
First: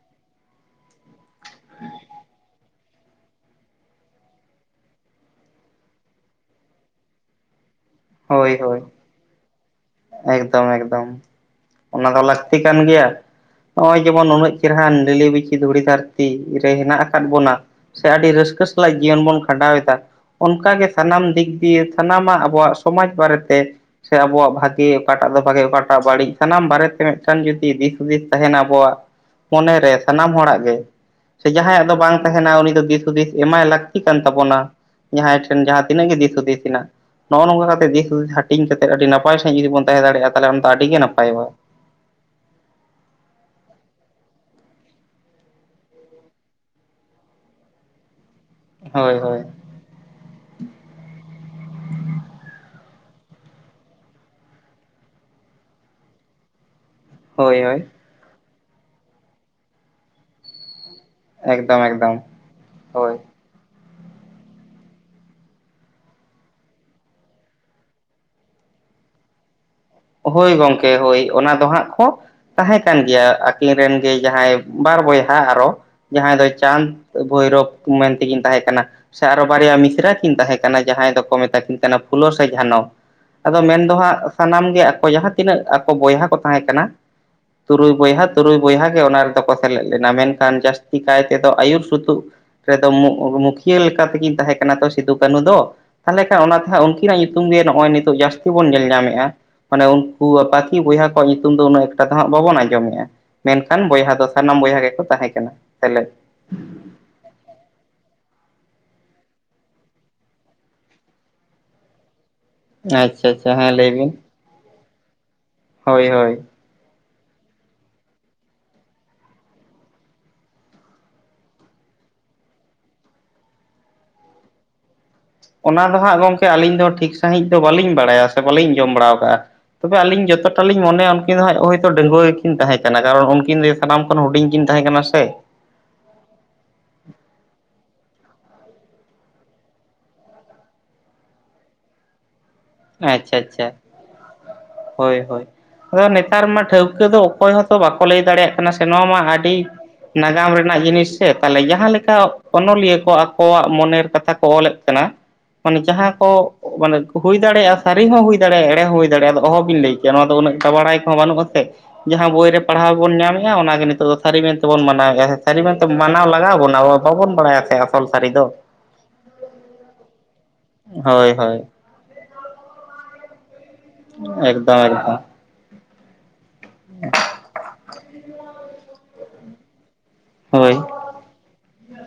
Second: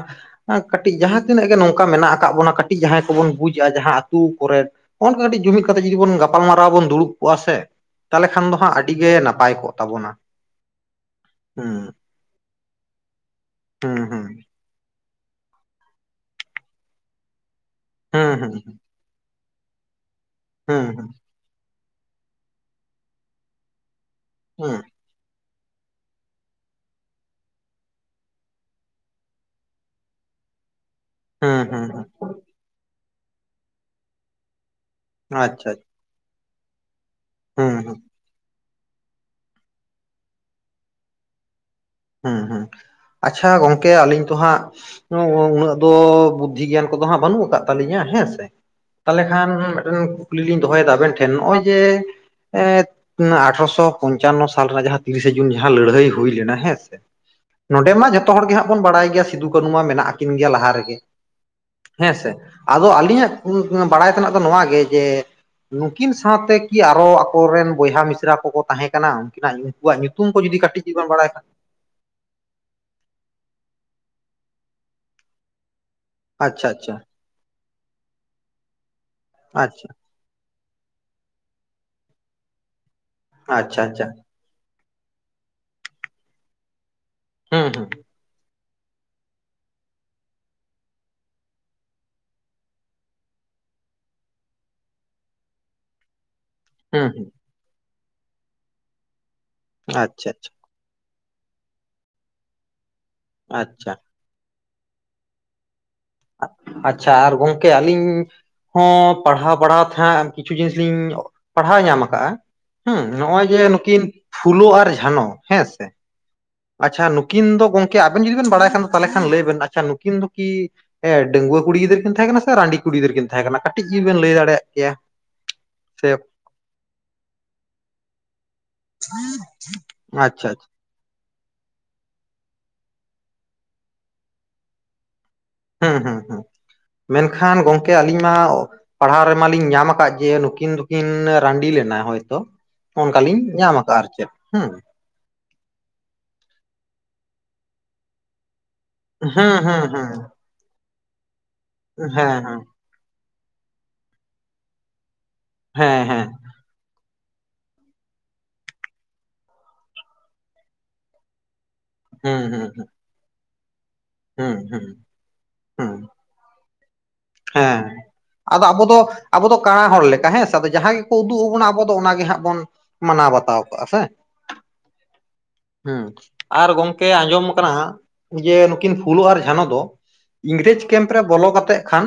ᱠᱟᱹᱴᱤᱡ ᱡᱟᱦᱟᱸ ᱛᱤᱱᱟᱹᱜ ᱜᱮ ᱱᱚᱝᱠᱟ ᱢᱮᱱᱟᱜ ᱟᱠᱟᱜ ᱵᱚᱱᱟ ᱠᱟᱹᱴᱤᱡ ᱡᱟᱦᱟᱸᱭ ᱠᱚᱵᱚᱱ ᱵᱩᱡ ᱮᱜᱼᱟ ᱡᱟᱦᱟᱸ ᱟᱹᱛᱩ ᱠᱚᱨᱮᱫ- ᱦᱚᱜᱼᱚᱝ ᱠᱟ ᱠᱟᱹᱴᱤᱡ ᱡᱩᱢᱤᱫ ᱠᱟᱛᱮ ᱡᱩᱫᱤ ᱵᱚᱱ ᱜᱟᱯᱟᱞᱢᱟᱨᱣᱟ ᱵᱚᱱ ᱫᱩᱲᱩᱵ ᱠᱚᱜ-ᱟ ᱥᱮ ᱛᱟᱦᱚᱞᱮ ᱠᱷᱟᱱ ᱫᱚ ᱦᱳᱭ ᱦᱟᱸᱜ ᱦᱳᱭ ᱟᱹᱰᱤ ᱜᱮ ᱱᱟᱯᱟᱭ ᱠᱚᱜ ᱛᱟᱵᱚᱱᱟ᱾ ᱮᱠᱫᱚᱢ ᱮᱠᱫᱚᱢ, ᱦᱩᱸ ᱚᱱᱟ ᱫᱚ ᱞᱟᱹᱠᱛᱤ ᱠᱟᱱ ᱜᱮᱭᱟ ᱾ ᱦᱩᱸ ᱱᱚᱜ-ᱚᱭ ᱦᱩᱸ ᱡᱮᱢᱚᱱ ᱩᱱᱟᱹᱜ ᱪᱮᱦᱨᱟ ᱞᱤᱞᱤ ᱵᱤᱪᱷᱤ ᱫᱷᱩᱲᱤ ᱫᱷᱟᱹᱨᱛᱤ ᱨᱮ ᱦᱮᱱᱟᱜ ᱟᱠᱟᱫ ᱵᱚᱱᱟ, ᱥᱮ ᱟᱹᱰᱤ ᱦᱩᱸ ᱦᱩᱸ ᱨᱟᱹᱥᱠᱟᱹ ᱥᱟᱞᱟᱜ ᱡᱤᱭᱚᱱ ᱵᱚᱱ ᱠᱷᱟᱸᱰᱟᱣ ᱮᱫᱟ ᱾ ᱚᱱᱠᱟᱜ ᱦᱩᱸ ᱜᱮ ᱦᱩᱸ ᱥᱟᱱᱟᱢ ᱫᱤᱠ ᱫᱤᱭᱮ ᱥᱟᱱᱟᱢᱟᱜ ᱟᱵᱚᱣᱟᱜ ᱥᱚᱢᱟᱡᱽ ᱵᱟᱨᱮᱛᱮ ᱥᱮ ᱟᱵᱚᱣᱟᱜ ᱦᱩᱸ ᱵᱷᱟᱜ ᱚᱠᱟᱴᱟᱜ ᱫᱚ ᱵᱷᱟᱜᱮ ᱚᱠᱟᱴᱟᱜ ᱵᱟᱹᱲᱤᱡ ᱥᱟᱱᱟᱢ ᱵᱟᱨᱮᱛᱮ ᱢᱤᱫᱴᱟᱱ ᱡᱩᱫᱤ ᱫᱤᱥ ᱦᱩᱫᱤᱥ ᱛᱟᱦᱮᱱᱟ ᱟᱵᱚᱣᱟᱜ- ᱢᱚᱱᱮ ᱨᱮ ᱥᱟᱱᱟᱢ ᱦᱚᱲᱟᱜ ᱜᱮ ᱾ ᱥᱮ ᱦᱩᱸ ᱦᱩᱸ ᱡᱟᱦᱟᱸᱭᱟᱜ ᱫᱚ ᱵᱟᱝ ᱛᱟᱦᱮᱱᱟ ᱩᱱᱤ ᱫᱚ ᱫᱤᱥ ᱦᱩᱫᱤᱥ ᱮᱢᱟᱭ ᱞᱟᱹᱠᱛᱤ ᱠᱟᱱ ᱛᱟᱵᱚᱱᱟ, ᱦᱩᱸ ᱡᱟᱦᱟᱸᱭ ᱴᱷᱮᱱ ᱟᱪᱪᱷᱟ ᱡᱟᱦᱟᱸ ᱛᱤᱱᱟᱹᱜ ᱜᱮ ᱫᱤᱥ ᱦᱩᱫᱤᱥ ᱦᱮᱱᱟᱜ ᱱᱚᱜ-ᱚᱭ ᱱᱚᱝᱠᱟ ᱦᱩᱸ ᱠᱟᱛᱮ ᱦᱩᱸ ᱫᱤᱥ ᱦᱩᱫᱤᱥ ᱦᱟᱹᱴᱤᱧ ᱠᱟᱛᱮ ᱟᱹᱰᱤ ᱱᱟᱯᱟᱭ᱾ ᱡᱩᱫᱤ ᱵᱚᱱ ᱛᱟᱦᱮᱸ ᱫᱟᱲᱮᱭᱟᱜ-ᱟ, ᱛᱟᱦᱚᱞᱮ ᱚᱱᱟ ᱟᱹᱰᱤ ᱜᱮ ᱱᱟᱯᱟᱭᱚᱜ-ᱟ ᱾ ᱦᱩᱸ ᱦᱩᱸ, ᱟᱪᱷᱟ ᱜᱚᱝᱠᱮ, ᱟᱹᱞᱤᱧ ᱛᱚ ᱦᱟᱸᱜ ᱩᱱᱟᱹᱜ ᱫᱚ ᱵᱩᱫᱽᱫᱷᱤ ᱜᱮᱭᱟᱱ ᱠᱚᱫᱚ ᱦᱟᱸᱜ ᱵᱟᱹᱱᱩᱜ ᱟᱠᱟᱫ ᱛᱟᱹᱟᱞᱤᱧᱟ ᱦᱮᱸ ᱥᱮ᱾ ᱦᱳᱭ ᱛᱟᱦᱚᱞᱮ ᱦᱳᱭ ᱠᱷᱟᱱ ᱢᱤᱫᱴᱮᱱ ᱠᱩᱠᱞᱤ ᱞᱤᱧ ᱫᱚᱦᱚᱭᱮᱫᱟ ᱟᱵᱮᱱ ᱴᱷᱮᱱ, ᱱᱚᱜ-ᱚᱭ ᱡᱮ ᱮ ᱟᱴᱷᱨᱚᱥᱚ ᱯᱚᱧᱪᱟᱱᱱᱚ ᱥᱟᱞ ᱨᱮᱱᱟᱜ ᱡᱟᱦᱟᱸ ᱛᱤᱨᱤᱥᱮ ᱡᱩᱱ ᱡᱟᱦᱟᱸ ᱞᱟᱹᱲᱦᱟᱹᱭ ᱦᱩᱭ ᱞᱮᱱᱟ ᱦᱮᱸ ᱥᱮ ᱾ ᱦᱳᱭ ᱦᱳᱭ ᱱᱚᱸᱰᱮ ᱢᱟ ᱡᱚᱛᱚ ᱦᱚᱲ ᱜᱮ ᱦᱟᱸᱜ ᱵᱚᱱ ᱵᱟᱲᱟᱭ ᱜᱮᱭᱟ ᱥᱤᱫᱩ ᱠᱟᱹᱱᱩ ᱢᱟ ᱢᱮᱱᱟᱜ ᱟᱹᱠᱤᱱ ᱜᱮᱭᱟ ᱞᱟᱦᱟ ᱨᱮ ᱜᱮ ᱮᱠᱫᱚᱢ ᱾ ᱮᱠᱫᱚᱢ ᱦᱮᱸ ᱥᱮ, ᱟᱫᱚ ᱦᱳᱭ ᱟᱹᱞᱤᱧᱟᱜ ᱵᱟᱲᱟᱭ ᱛᱮᱱᱟᱜ ᱫᱚ ᱱᱚᱣᱟ ᱜᱮ ᱡᱮ? ᱱᱩᱠᱤᱱ ᱥᱟᱶᱛᱮ ᱠᱤ ᱟᱨᱚ ᱟᱠᱚᱨᱮᱱ ᱵᱚᱭᱦᱟ ᱢᱤᱥᱨᱟ ᱠᱚ ᱠᱚ ᱛᱟᱦᱮᱸ ᱠᱟᱱᱟ ᱩᱱᱠᱤᱱᱟᱜ ᱧᱩᱛᱩᱢ? ᱩᱱᱠᱩᱣᱟᱜ ᱠᱚ ᱦᱳᱭ ᱡᱩᱫᱤ ᱠᱟᱹᱴᱤᱡ ᱡᱩᱫᱤ ᱜᱚᱝᱠᱮ, ᱵᱮᱱ ᱦᱳᱭ ᱵᱟᱲᱟᱭ ᱾ ᱠᱷᱟᱱ ᱚᱱᱟ ᱫᱚ ᱦᱟᱸᱜ ᱠᱚ ᱛᱟᱦᱮᱸ ᱠᱟᱱ ᱜᱮᱭᱟ ᱟᱹᱠᱤᱱ ᱨᱮᱱ ᱜᱮ ᱡᱟᱦᱟᱸᱭ ᱵᱟᱨ ᱵᱚᱭᱦᱟ ᱟᱨᱚ ᱡᱟᱦᱟᱸᱭ ᱫᱚ ᱟᱪᱪᱷᱟ ᱟᱪᱪᱷᱟ ᱪᱟᱸᱫ ᱵᱷᱳᱭᱨᱳᱚᱵ ᱢᱮᱱᱛᱮ ᱠᱤᱱ ᱛᱟᱦᱮᱸ ᱠᱟᱱᱟ ᱥᱮ ᱟᱨᱚ ᱵᱟᱨᱭᱟ ᱟᱪᱪᱷᱟ ᱢᱤᱥᱨᱟ ᱠᱤᱱ ᱛᱟᱦᱮᱸ ᱠᱟᱱᱟ ᱡᱟᱦᱟᱸᱭ ᱫᱚ ᱠᱚ ᱢᱮᱛᱟ ᱠᱤᱱ ᱠᱟᱱᱟ ᱯᱷᱩᱞᱳ ᱥᱮ ᱡᱷᱟᱱᱚ ᱟᱫᱚ ᱟᱪᱪᱷᱟ ᱢᱮᱱ ᱫᱚ ᱟᱪᱪᱷᱟ ᱦᱟᱸᱜ ᱥᱟᱱᱟᱢ ᱜᱮ ᱡᱟᱦᱟᱸ ᱛᱤᱱᱟᱹᱜ ᱟᱠᱚ ᱵᱚᱭᱦᱟ ᱠᱚ ᱛᱟᱦᱮᱸ ᱠᱟᱱᱟ ᱦᱩᱸ ᱦᱩᱸ ᱛᱩᱨᱩᱭ ᱵᱚᱭᱦᱟ ᱾ ᱛᱩᱨᱩᱭ ᱵᱚᱭᱦᱟ ᱜᱮ ᱚᱱᱟ ᱨᱮᱫᱚ ᱠᱚ ᱥᱮᱞᱮᱫ ᱞᱮᱱᱟ ᱢᱮᱱ ᱠᱷᱟᱱ ᱡᱟᱹᱥᱛᱤ ᱠᱟᱭ ᱛᱮᱫᱚ ᱟᱹᱭᱩᱨ ᱥᱩᱛᱩᱜ ᱨᱮᱫᱚ ᱢᱩᱠᱷᱤᱭᱟᱹ ᱞᱮᱠᱟ ᱛᱮᱜᱤᱧ ᱛᱟᱦᱮᱸ ᱠᱟᱱᱟ ᱛᱚ ᱥᱤᱫᱩ- ᱠᱟᱹᱱᱩ ᱫᱚ, ᱛᱟᱦᱚᱞᱮ ᱠᱷᱟᱱ ᱚᱱᱟ ᱦᱩᱸ ᱩᱱᱠᱤᱱᱟᱜ ᱦᱩᱸ ᱧᱩᱛᱩᱢ ᱜᱮ ᱱᱚᱜ-ᱚᱭ ᱱᱤᱛᱚᱜ ᱡᱟᱹᱥᱛᱤ ᱵᱚᱱ ᱧᱮᱞ ᱧᱟᱢᱮᱫ-ᱟ ᱢᱟᱱᱮ ᱩᱱᱠᱩ ᱟᱪᱪᱷᱟ ᱟᱪᱪᱷᱟ ᱟᱯᱟᱛᱚ ᱵᱚᱭᱦᱟ ᱠᱚᱣᱟᱜ ᱧᱩᱛᱩᱢ ᱫᱚ ᱩᱱᱟᱹᱜ ᱮᱠᱴᱟ ᱫᱚ ᱦᱟᱸᱜ ᱵᱟᱵᱚᱱ ᱟᱸᱡᱚᱢᱮᱫ-ᱟ, ᱢᱮᱱᱠᱷᱟᱱ ᱟᱪᱪᱷᱟ ᱵᱚᱭᱦᱟ ᱫᱚ ᱥᱟᱱᱟᱢ ᱵᱚᱭᱦᱟ ᱜᱮᱠᱚ ᱛᱟᱦᱮᱸ ᱠᱟᱱᱟ ᱦᱮᱞᱳ᱾ ᱟᱪᱷᱟ ᱟᱨ ᱜᱚᱝᱠᱮ ᱟᱹᱞᱤᱧ ᱦᱚᱸ ᱯᱟᱲᱦᱟᱣ ᱵᱟᱲᱦᱟᱣ ᱛᱮ ᱦᱟᱸᱜ ᱠᱤᱪᱷᱩ ᱡᱤᱱᱤᱥ ᱞᱤᱧ ᱯᱟᱲᱦᱟᱣ ᱧᱟᱢ ᱟᱠᱟᱜ-ᱟ ᱾ ᱦᱩᱸ, ᱟᱪᱪᱷᱟ ᱱᱚᱜ-ᱚᱭ ᱟᱪᱪᱷᱟ ᱡᱮ ᱦᱮᱸ ᱞᱟᱹᱭ ᱱᱩᱠᱤᱱ ᱯᱷᱩᱞᱳ ᱟᱨ ᱡᱷᱟᱱᱚ ᱾ ᱦᱮᱸᱥᱮ? ᱦᱮᱸᱻᱻ ᱟᱪᱷᱟ, ᱱᱩᱠᱤᱱ ᱫᱚ ᱜᱚᱝᱠᱮ ᱟᱵᱮᱱ ᱡᱩᱫᱤ ᱵᱮᱱ ᱵᱟᱲᱟᱭ ᱠᱷᱟᱱ ᱫᱚ ᱛᱟᱦᱚᱞᱮ ᱠᱷᱟᱱ ᱞᱟᱹᱭ ᱵᱮᱱ ᱾ ᱟᱪᱷᱟ, ᱱᱩᱠᱤᱱ ᱫᱚ ᱠᱤ? ᱮ ᱰᱟᱺᱜᱩᱣᱟᱹ ᱠᱩᱲᱤ ᱜᱤᱫᱟᱹᱨ ᱠᱤᱱ ᱛᱟᱦᱮᱸ ᱠᱟᱱᱟ, ᱥᱮ ᱨᱟᱺᱰᱤ ᱠᱩᱲᱤ ᱜᱤᱫᱟᱹᱨ ᱠᱤᱱ ᱛᱟᱦᱮᱸ ᱠᱟᱱᱟ? ᱠᱟᱹᱴᱤᱡ ᱜᱮᱵᱮᱱ ᱞᱟᱹᱭ ᱫᱟᱲᱮ ᱭᱟᱜ ᱠᱮᱭᱟ? ᱚᱱᱟ ᱫᱚ ᱥᱮ ᱦᱟᱸᱜ ᱜᱚᱝᱠᱮ, ᱟᱹᱞᱤᱧ ᱫᱚ ᱴᱷᱤᱠ ᱥᱟᱺᱦᱤᱡ ᱫᱚ ᱵᱟᱹᱞᱤᱧ ᱵᱟᱲᱟᱭᱟ ᱥᱮ ᱵᱟᱹᱞᱤᱧ ᱟᱸᱡᱚᱢ ᱵᱟᱲᱟᱣ ᱠᱟᱜ-ᱟ᱾ ᱛᱚᱵᱮ ᱟᱹᱞᱤᱧ ᱟᱪᱪᱷᱟ ᱡᱚᱛᱚᱴᱟ ᱟᱪᱪᱷᱟ ᱞᱤᱧ ᱢᱚᱱᱮᱭᱟ ᱩᱱᱠᱤᱱ ᱫᱚ ᱦᱟᱸᱜ ᱦᱳᱭᱛᱳ ᱰᱟᱺᱜᱩᱣᱟᱹ ᱜᱮᱠᱤᱱ ᱛᱟᱦᱮᱸ ᱠᱟᱱᱟ ᱠᱟᱨᱚᱱ ᱩᱱᱠᱤᱱ ᱫᱚ ᱥᱟᱱᱟᱢ ᱠᱷᱚᱱ ᱦᱩᱰᱤᱧ ᱠᱤᱱ ᱛᱟᱦᱮᱸ ᱠᱟᱱᱟ ᱥᱮ᱾ ᱦᱩᱸ ᱦᱩᱸ ᱦᱩᱸ [inaudible] ᱢᱮᱱᱠᱷᱟᱱ ᱜᱚᱝᱠᱮ ᱟᱹᱞᱤᱧ ᱢᱟ ᱯᱟᱲᱦᱟᱣ ᱨᱮᱢᱟ ᱞᱤᱧ ᱧᱟᱢ ᱟᱠᱟᱫ ᱡᱮ ᱱᱩᱠᱤᱱ ᱫᱚ ᱠᱤᱱ ᱨᱟᱺᱰᱤ ᱞᱮᱱᱟᱭ ᱦᱳᱭᱛᱚ ᱾ ᱚᱱᱠᱟ ᱟᱪᱪᱷᱟ ᱞᱤᱧ ᱟᱪᱪᱷᱟ ᱧᱟᱢ ᱟᱠᱟᱜ-ᱟ ᱟᱨ ᱪᱮᱫ ᱾ ᱦᱩᱸ ᱾ ᱦᱳᱭ ᱦᱳᱭ, ᱟᱫᱚ ᱱᱮᱛᱟᱨ ᱢᱟ ᱴᱷᱟᱹᱣᱠᱟᱹ ᱫᱚ ᱚᱠᱚᱭ ᱦᱚᱸᱛᱚ ᱵᱟᱠᱚ ᱞᱟᱹᱭ ᱫᱟᱲᱮᱭᱟᱜ ᱠᱟᱱᱟ ᱥᱮ ᱱᱚᱣᱟ ᱢᱟ ᱦᱮᱸ ᱟᱹᱰᱤ ᱦᱮᱸ ᱦᱮᱸ ᱱᱟᱜᱟᱢ ᱨᱮᱱᱟᱜ ᱡᱤᱱᱤᱥ ᱥᱮ, ᱛᱟᱦᱚᱞᱮ ᱡᱟᱦᱟᱸ ᱞᱮᱠᱟ ᱦᱮᱸ ᱚᱱᱚᱞᱤᱭᱟᱹ ᱠᱚ ᱟᱠᱚᱣᱟᱜ ᱢᱚᱱᱮᱨ ᱠᱟᱛᱷᱟ ᱠᱚ ᱚᱞᱮᱫ ᱠᱟᱱᱟ, ᱢᱟᱱᱮ ᱦᱮᱸ ᱡᱟᱦᱟᱸ ᱠᱚ ᱦᱮᱸ ᱢᱟᱱᱮ ᱦᱩᱭ ᱫᱟᱲᱭᱟᱜᱼᱟ, ᱥᱟᱹᱨᱤ ᱦᱚᱸ ᱦᱩᱭ ᱫᱟᱲᱮᱭᱟᱜᱼᱟ ᱮᱲᱮ ᱦᱚᱸ ᱦᱩᱭ ᱫᱟᱲᱮᱜᱼᱟ, ᱟᱫᱚ ᱚᱦᱚᱵᱤᱱ ᱞᱟᱹᱭ ᱠᱮᱭᱟ, ᱱᱚᱣᱟ ᱫᱚ ᱩᱱᱟᱹᱜᱴᱟ ᱵᱟᱲᱟᱭ ᱦᱚᱸ ᱵᱟᱹᱱᱩᱜᱼᱟ ᱥᱮ᱾ ᱡᱟᱦᱟᱸ ᱦᱮᱸ ᱵᱳᱭ ᱦᱮᱸ ᱨᱮ ᱯᱟᱲᱦᱟᱣ ᱵᱚᱱ ᱧᱟᱢᱮᱫᱼᱟ ᱚᱱᱟ ᱜᱮ ᱱᱤᱛᱚᱜ ᱫᱚ ᱥᱟᱹᱨᱤ ᱦᱮᱸ ᱢᱮᱱᱛᱮ ᱵᱚᱱ ᱦᱮᱸ ᱢᱟᱱᱟᱣᱮᱫ-ᱟ ᱦᱮᱸᱥᱮ᱾ ᱥᱟᱹᱨᱤ ᱢᱮᱱᱛᱮ ᱦᱮᱸ ᱢᱟᱱᱟᱣ ᱞᱟᱜᱟᱣ ᱵᱚᱱᱟ ᱟᱵᱚ᱾ ᱦᱮᱸ, ᱟᱫᱚ ᱟᱵᱚ ᱫᱚ ᱟᱵᱚ ᱫᱚ ᱠᱟᱬᱟ ᱦᱚᱲ ᱞᱮᱠᱟ, ᱦᱮᱸ ᱥᱮ? ᱡᱟᱦᱟᱸ ᱜᱮᱠᱚ ᱦᱳᱭ ᱩᱫᱩᱜ ᱦᱳᱭ ᱟᱵᱚᱱᱟ ᱟᱵᱚ ᱫᱚ ᱚᱱᱟ ᱜᱮ ᱦᱟᱸᱜ ᱵᱚᱱ ᱢᱟᱱᱟᱣ ᱵᱟᱛᱟᱣ ᱠᱟᱜᱼᱟ ᱥᱮ᱾ ᱮᱠᱫᱚᱢ ᱮᱠᱫᱚᱢ᱾ ᱦᱩᱸ, ᱟᱨ ᱜᱚᱝᱠᱮ ᱟᱸᱡᱚᱢ ᱠᱟᱱᱟ ᱦᱟᱸᱜ ᱡᱮ ᱱᱩᱠᱤᱱ ᱯᱷᱩᱞᱚ ᱟᱨ ᱡᱷᱟᱱᱚ ᱫᱚ ᱦᱳᱭ ᱤᱝᱨᱮᱡᱽ ᱠᱮᱢᱯ ᱨᱮ ᱵᱚᱞᱚ ᱠᱟᱛᱮᱜ ᱠᱷᱟᱱ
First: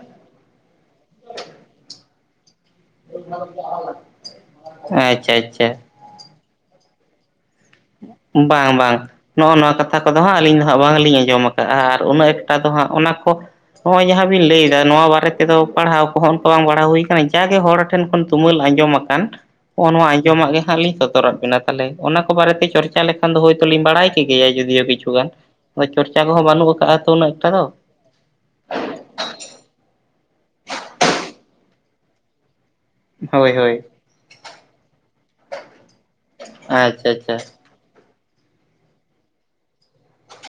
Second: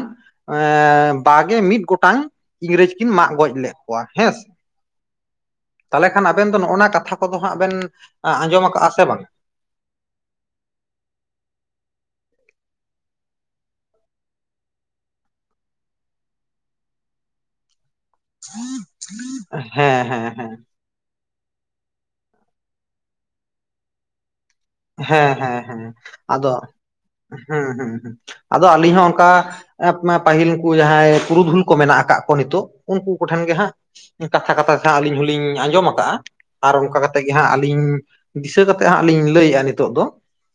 ᱮᱸ ᱵᱟᱜᱮ ᱢᱤᱫ ᱜᱚᱴᱟᱝ ᱤᱝᱨᱮᱡ ᱠᱤᱱ ᱢᱟᱜ ᱜᱚᱡ ᱞᱮᱫ ᱠᱚᱣᱟ ᱦᱮᱸ ᱥᱮ᱾ ᱟᱪᱪᱷᱟ ᱟᱪᱪᱷᱟ ᱛᱟᱦᱚᱞᱮ ᱠᱷᱟᱱ ᱟᱵᱮᱱ ᱫᱚ ᱱᱚᱜᱼᱚ ᱱᱟ ᱠᱟᱛᱷᱟ ᱠᱚᱫᱚ ᱦᱟᱸᱜ ᱵᱮᱱ ᱟᱸᱡᱚᱢ ᱵᱟᱝ ᱟᱠᱟᱜᱼᱟ ᱵᱟᱝ᱾ ᱥᱮ ᱱᱚᱜᱼᱚ ᱱᱚᱣᱟ ᱠᱟᱛᱷᱟ ᱠᱚᱫᱚ ᱦᱟᱸᱜ ᱟᱹᱞᱤᱧ ᱫᱚ ᱦᱟᱸᱜ ᱵᱟᱝᱞᱤᱧ ᱟᱸᱡᱚᱢ ᱟᱠᱟᱜᱼᱟ ᱟᱨ ᱩᱱᱟᱹᱜ ᱮᱠᱴᱟ ᱫᱚ ᱦᱟᱸᱜ ᱚᱱᱟ ᱠᱚ ᱦᱚᱸᱜᱼᱚᱭ ᱡᱟᱦᱟᱸ ᱵᱤᱱ ᱞᱟᱹᱭᱮᱫᱟ ᱱᱚᱣᱟ ᱵᱟᱨᱮ ᱛᱮᱫᱚ ᱯᱟᱲᱦᱟᱣ ᱠᱚᱦᱚᱸ ᱚᱱᱠᱟ ᱵᱟᱝ ᱯᱟᱲᱦᱟᱣ ᱦᱩᱭ ᱠᱟᱱᱟ ᱡᱟ ᱜᱮ ᱦᱚᱲ ᱴᱷᱮᱱ ᱠᱷᱚᱱ ᱛᱩᱢᱟᱹᱞ ᱟᱸᱡᱚᱢᱟ ᱟᱠᱟᱱ ᱦᱚᱸᱜᱼᱚ ᱦᱮᱸ ᱱᱚᱣᱟ ᱦᱮᱸ ᱟᱸᱡᱚᱢᱟᱜ ᱦᱮᱸ ᱜᱮ ᱦᱟᱸᱜ ᱞᱤᱧ ᱥᱚ ᱫᱚᱨᱟᱜ ᱵᱤᱱᱟ ᱛᱟᱞᱦᱮ, ᱚᱱᱟ ᱠᱚ ᱵᱟᱨᱮᱛᱮ ᱪᱚᱨᱪᱟ ᱞᱮᱠᱷᱟᱱ ᱫᱚ ᱦᱳᱭᱛᱚ ᱞᱤᱧ ᱵᱟᱲᱟᱭ ᱠᱜᱮᱭᱟ ᱡᱩᱫᱤᱭᱳ᱾ ᱠᱤᱪᱷᱩ ᱜᱟᱱ ᱦᱮᱸ ᱦᱮᱸ ᱦᱮᱸ, ᱟᱫᱚ ᱪᱚᱨᱪᱟ ᱠᱚᱦᱚᱸ ᱟᱫᱚ, ᱵᱟᱹᱱᱩᱜ ᱟᱠᱟᱜᱼᱟ ᱛᱚ ᱩᱱᱟᱹᱜ ᱮᱠᱴᱟ ᱦᱩᱸ ᱫᱚ ᱦᱩᱸ ᱦᱩᱸ᱾ ᱟᱫᱚ ᱟᱹᱞᱤᱧ ᱦᱚᱸ ᱚᱱᱠᱟ ᱯᱟᱹᱦᱤᱞ ᱩᱱᱠᱩ ᱡᱟᱦᱟᱸᱭ ᱯᱩᱨᱩᱫᱷᱩᱞ ᱠᱚ ᱢᱮᱱᱟᱜ ᱟᱠᱟᱫ ᱠᱚ ᱱᱤᱛᱚᱜ ᱩᱱᱠᱩ ᱠᱚᱴᱷᱮᱱ ᱦᱳᱭ ᱜᱮ ᱦᱟᱸᱜ ᱦᱳᱭ ᱠᱟᱛᱷᱟ ᱠᱟᱛᱷᱟ ᱡᱟᱦᱟᱸ ᱟᱹᱞᱤᱧ ᱦᱚᱞᱤᱧ ᱟᱸᱡᱚᱢ ᱟᱠᱟᱜᱼᱟ ᱟᱨ ᱚᱱᱠᱟ ᱟᱪᱪᱷᱟ ᱠᱟᱛᱮᱜ ᱜᱮ ᱟᱪᱪᱷᱟ ᱦᱟᱸᱜ ᱟᱹᱞᱤᱧ ᱫᱤᱥᱟᱹ ᱠᱟᱛᱮᱫ ᱦᱟᱸᱜ ᱞᱤᱧ ᱞᱟᱹᱭᱮᱫᱼᱟ ᱱᱤᱛᱚᱜ ᱫᱚ᱾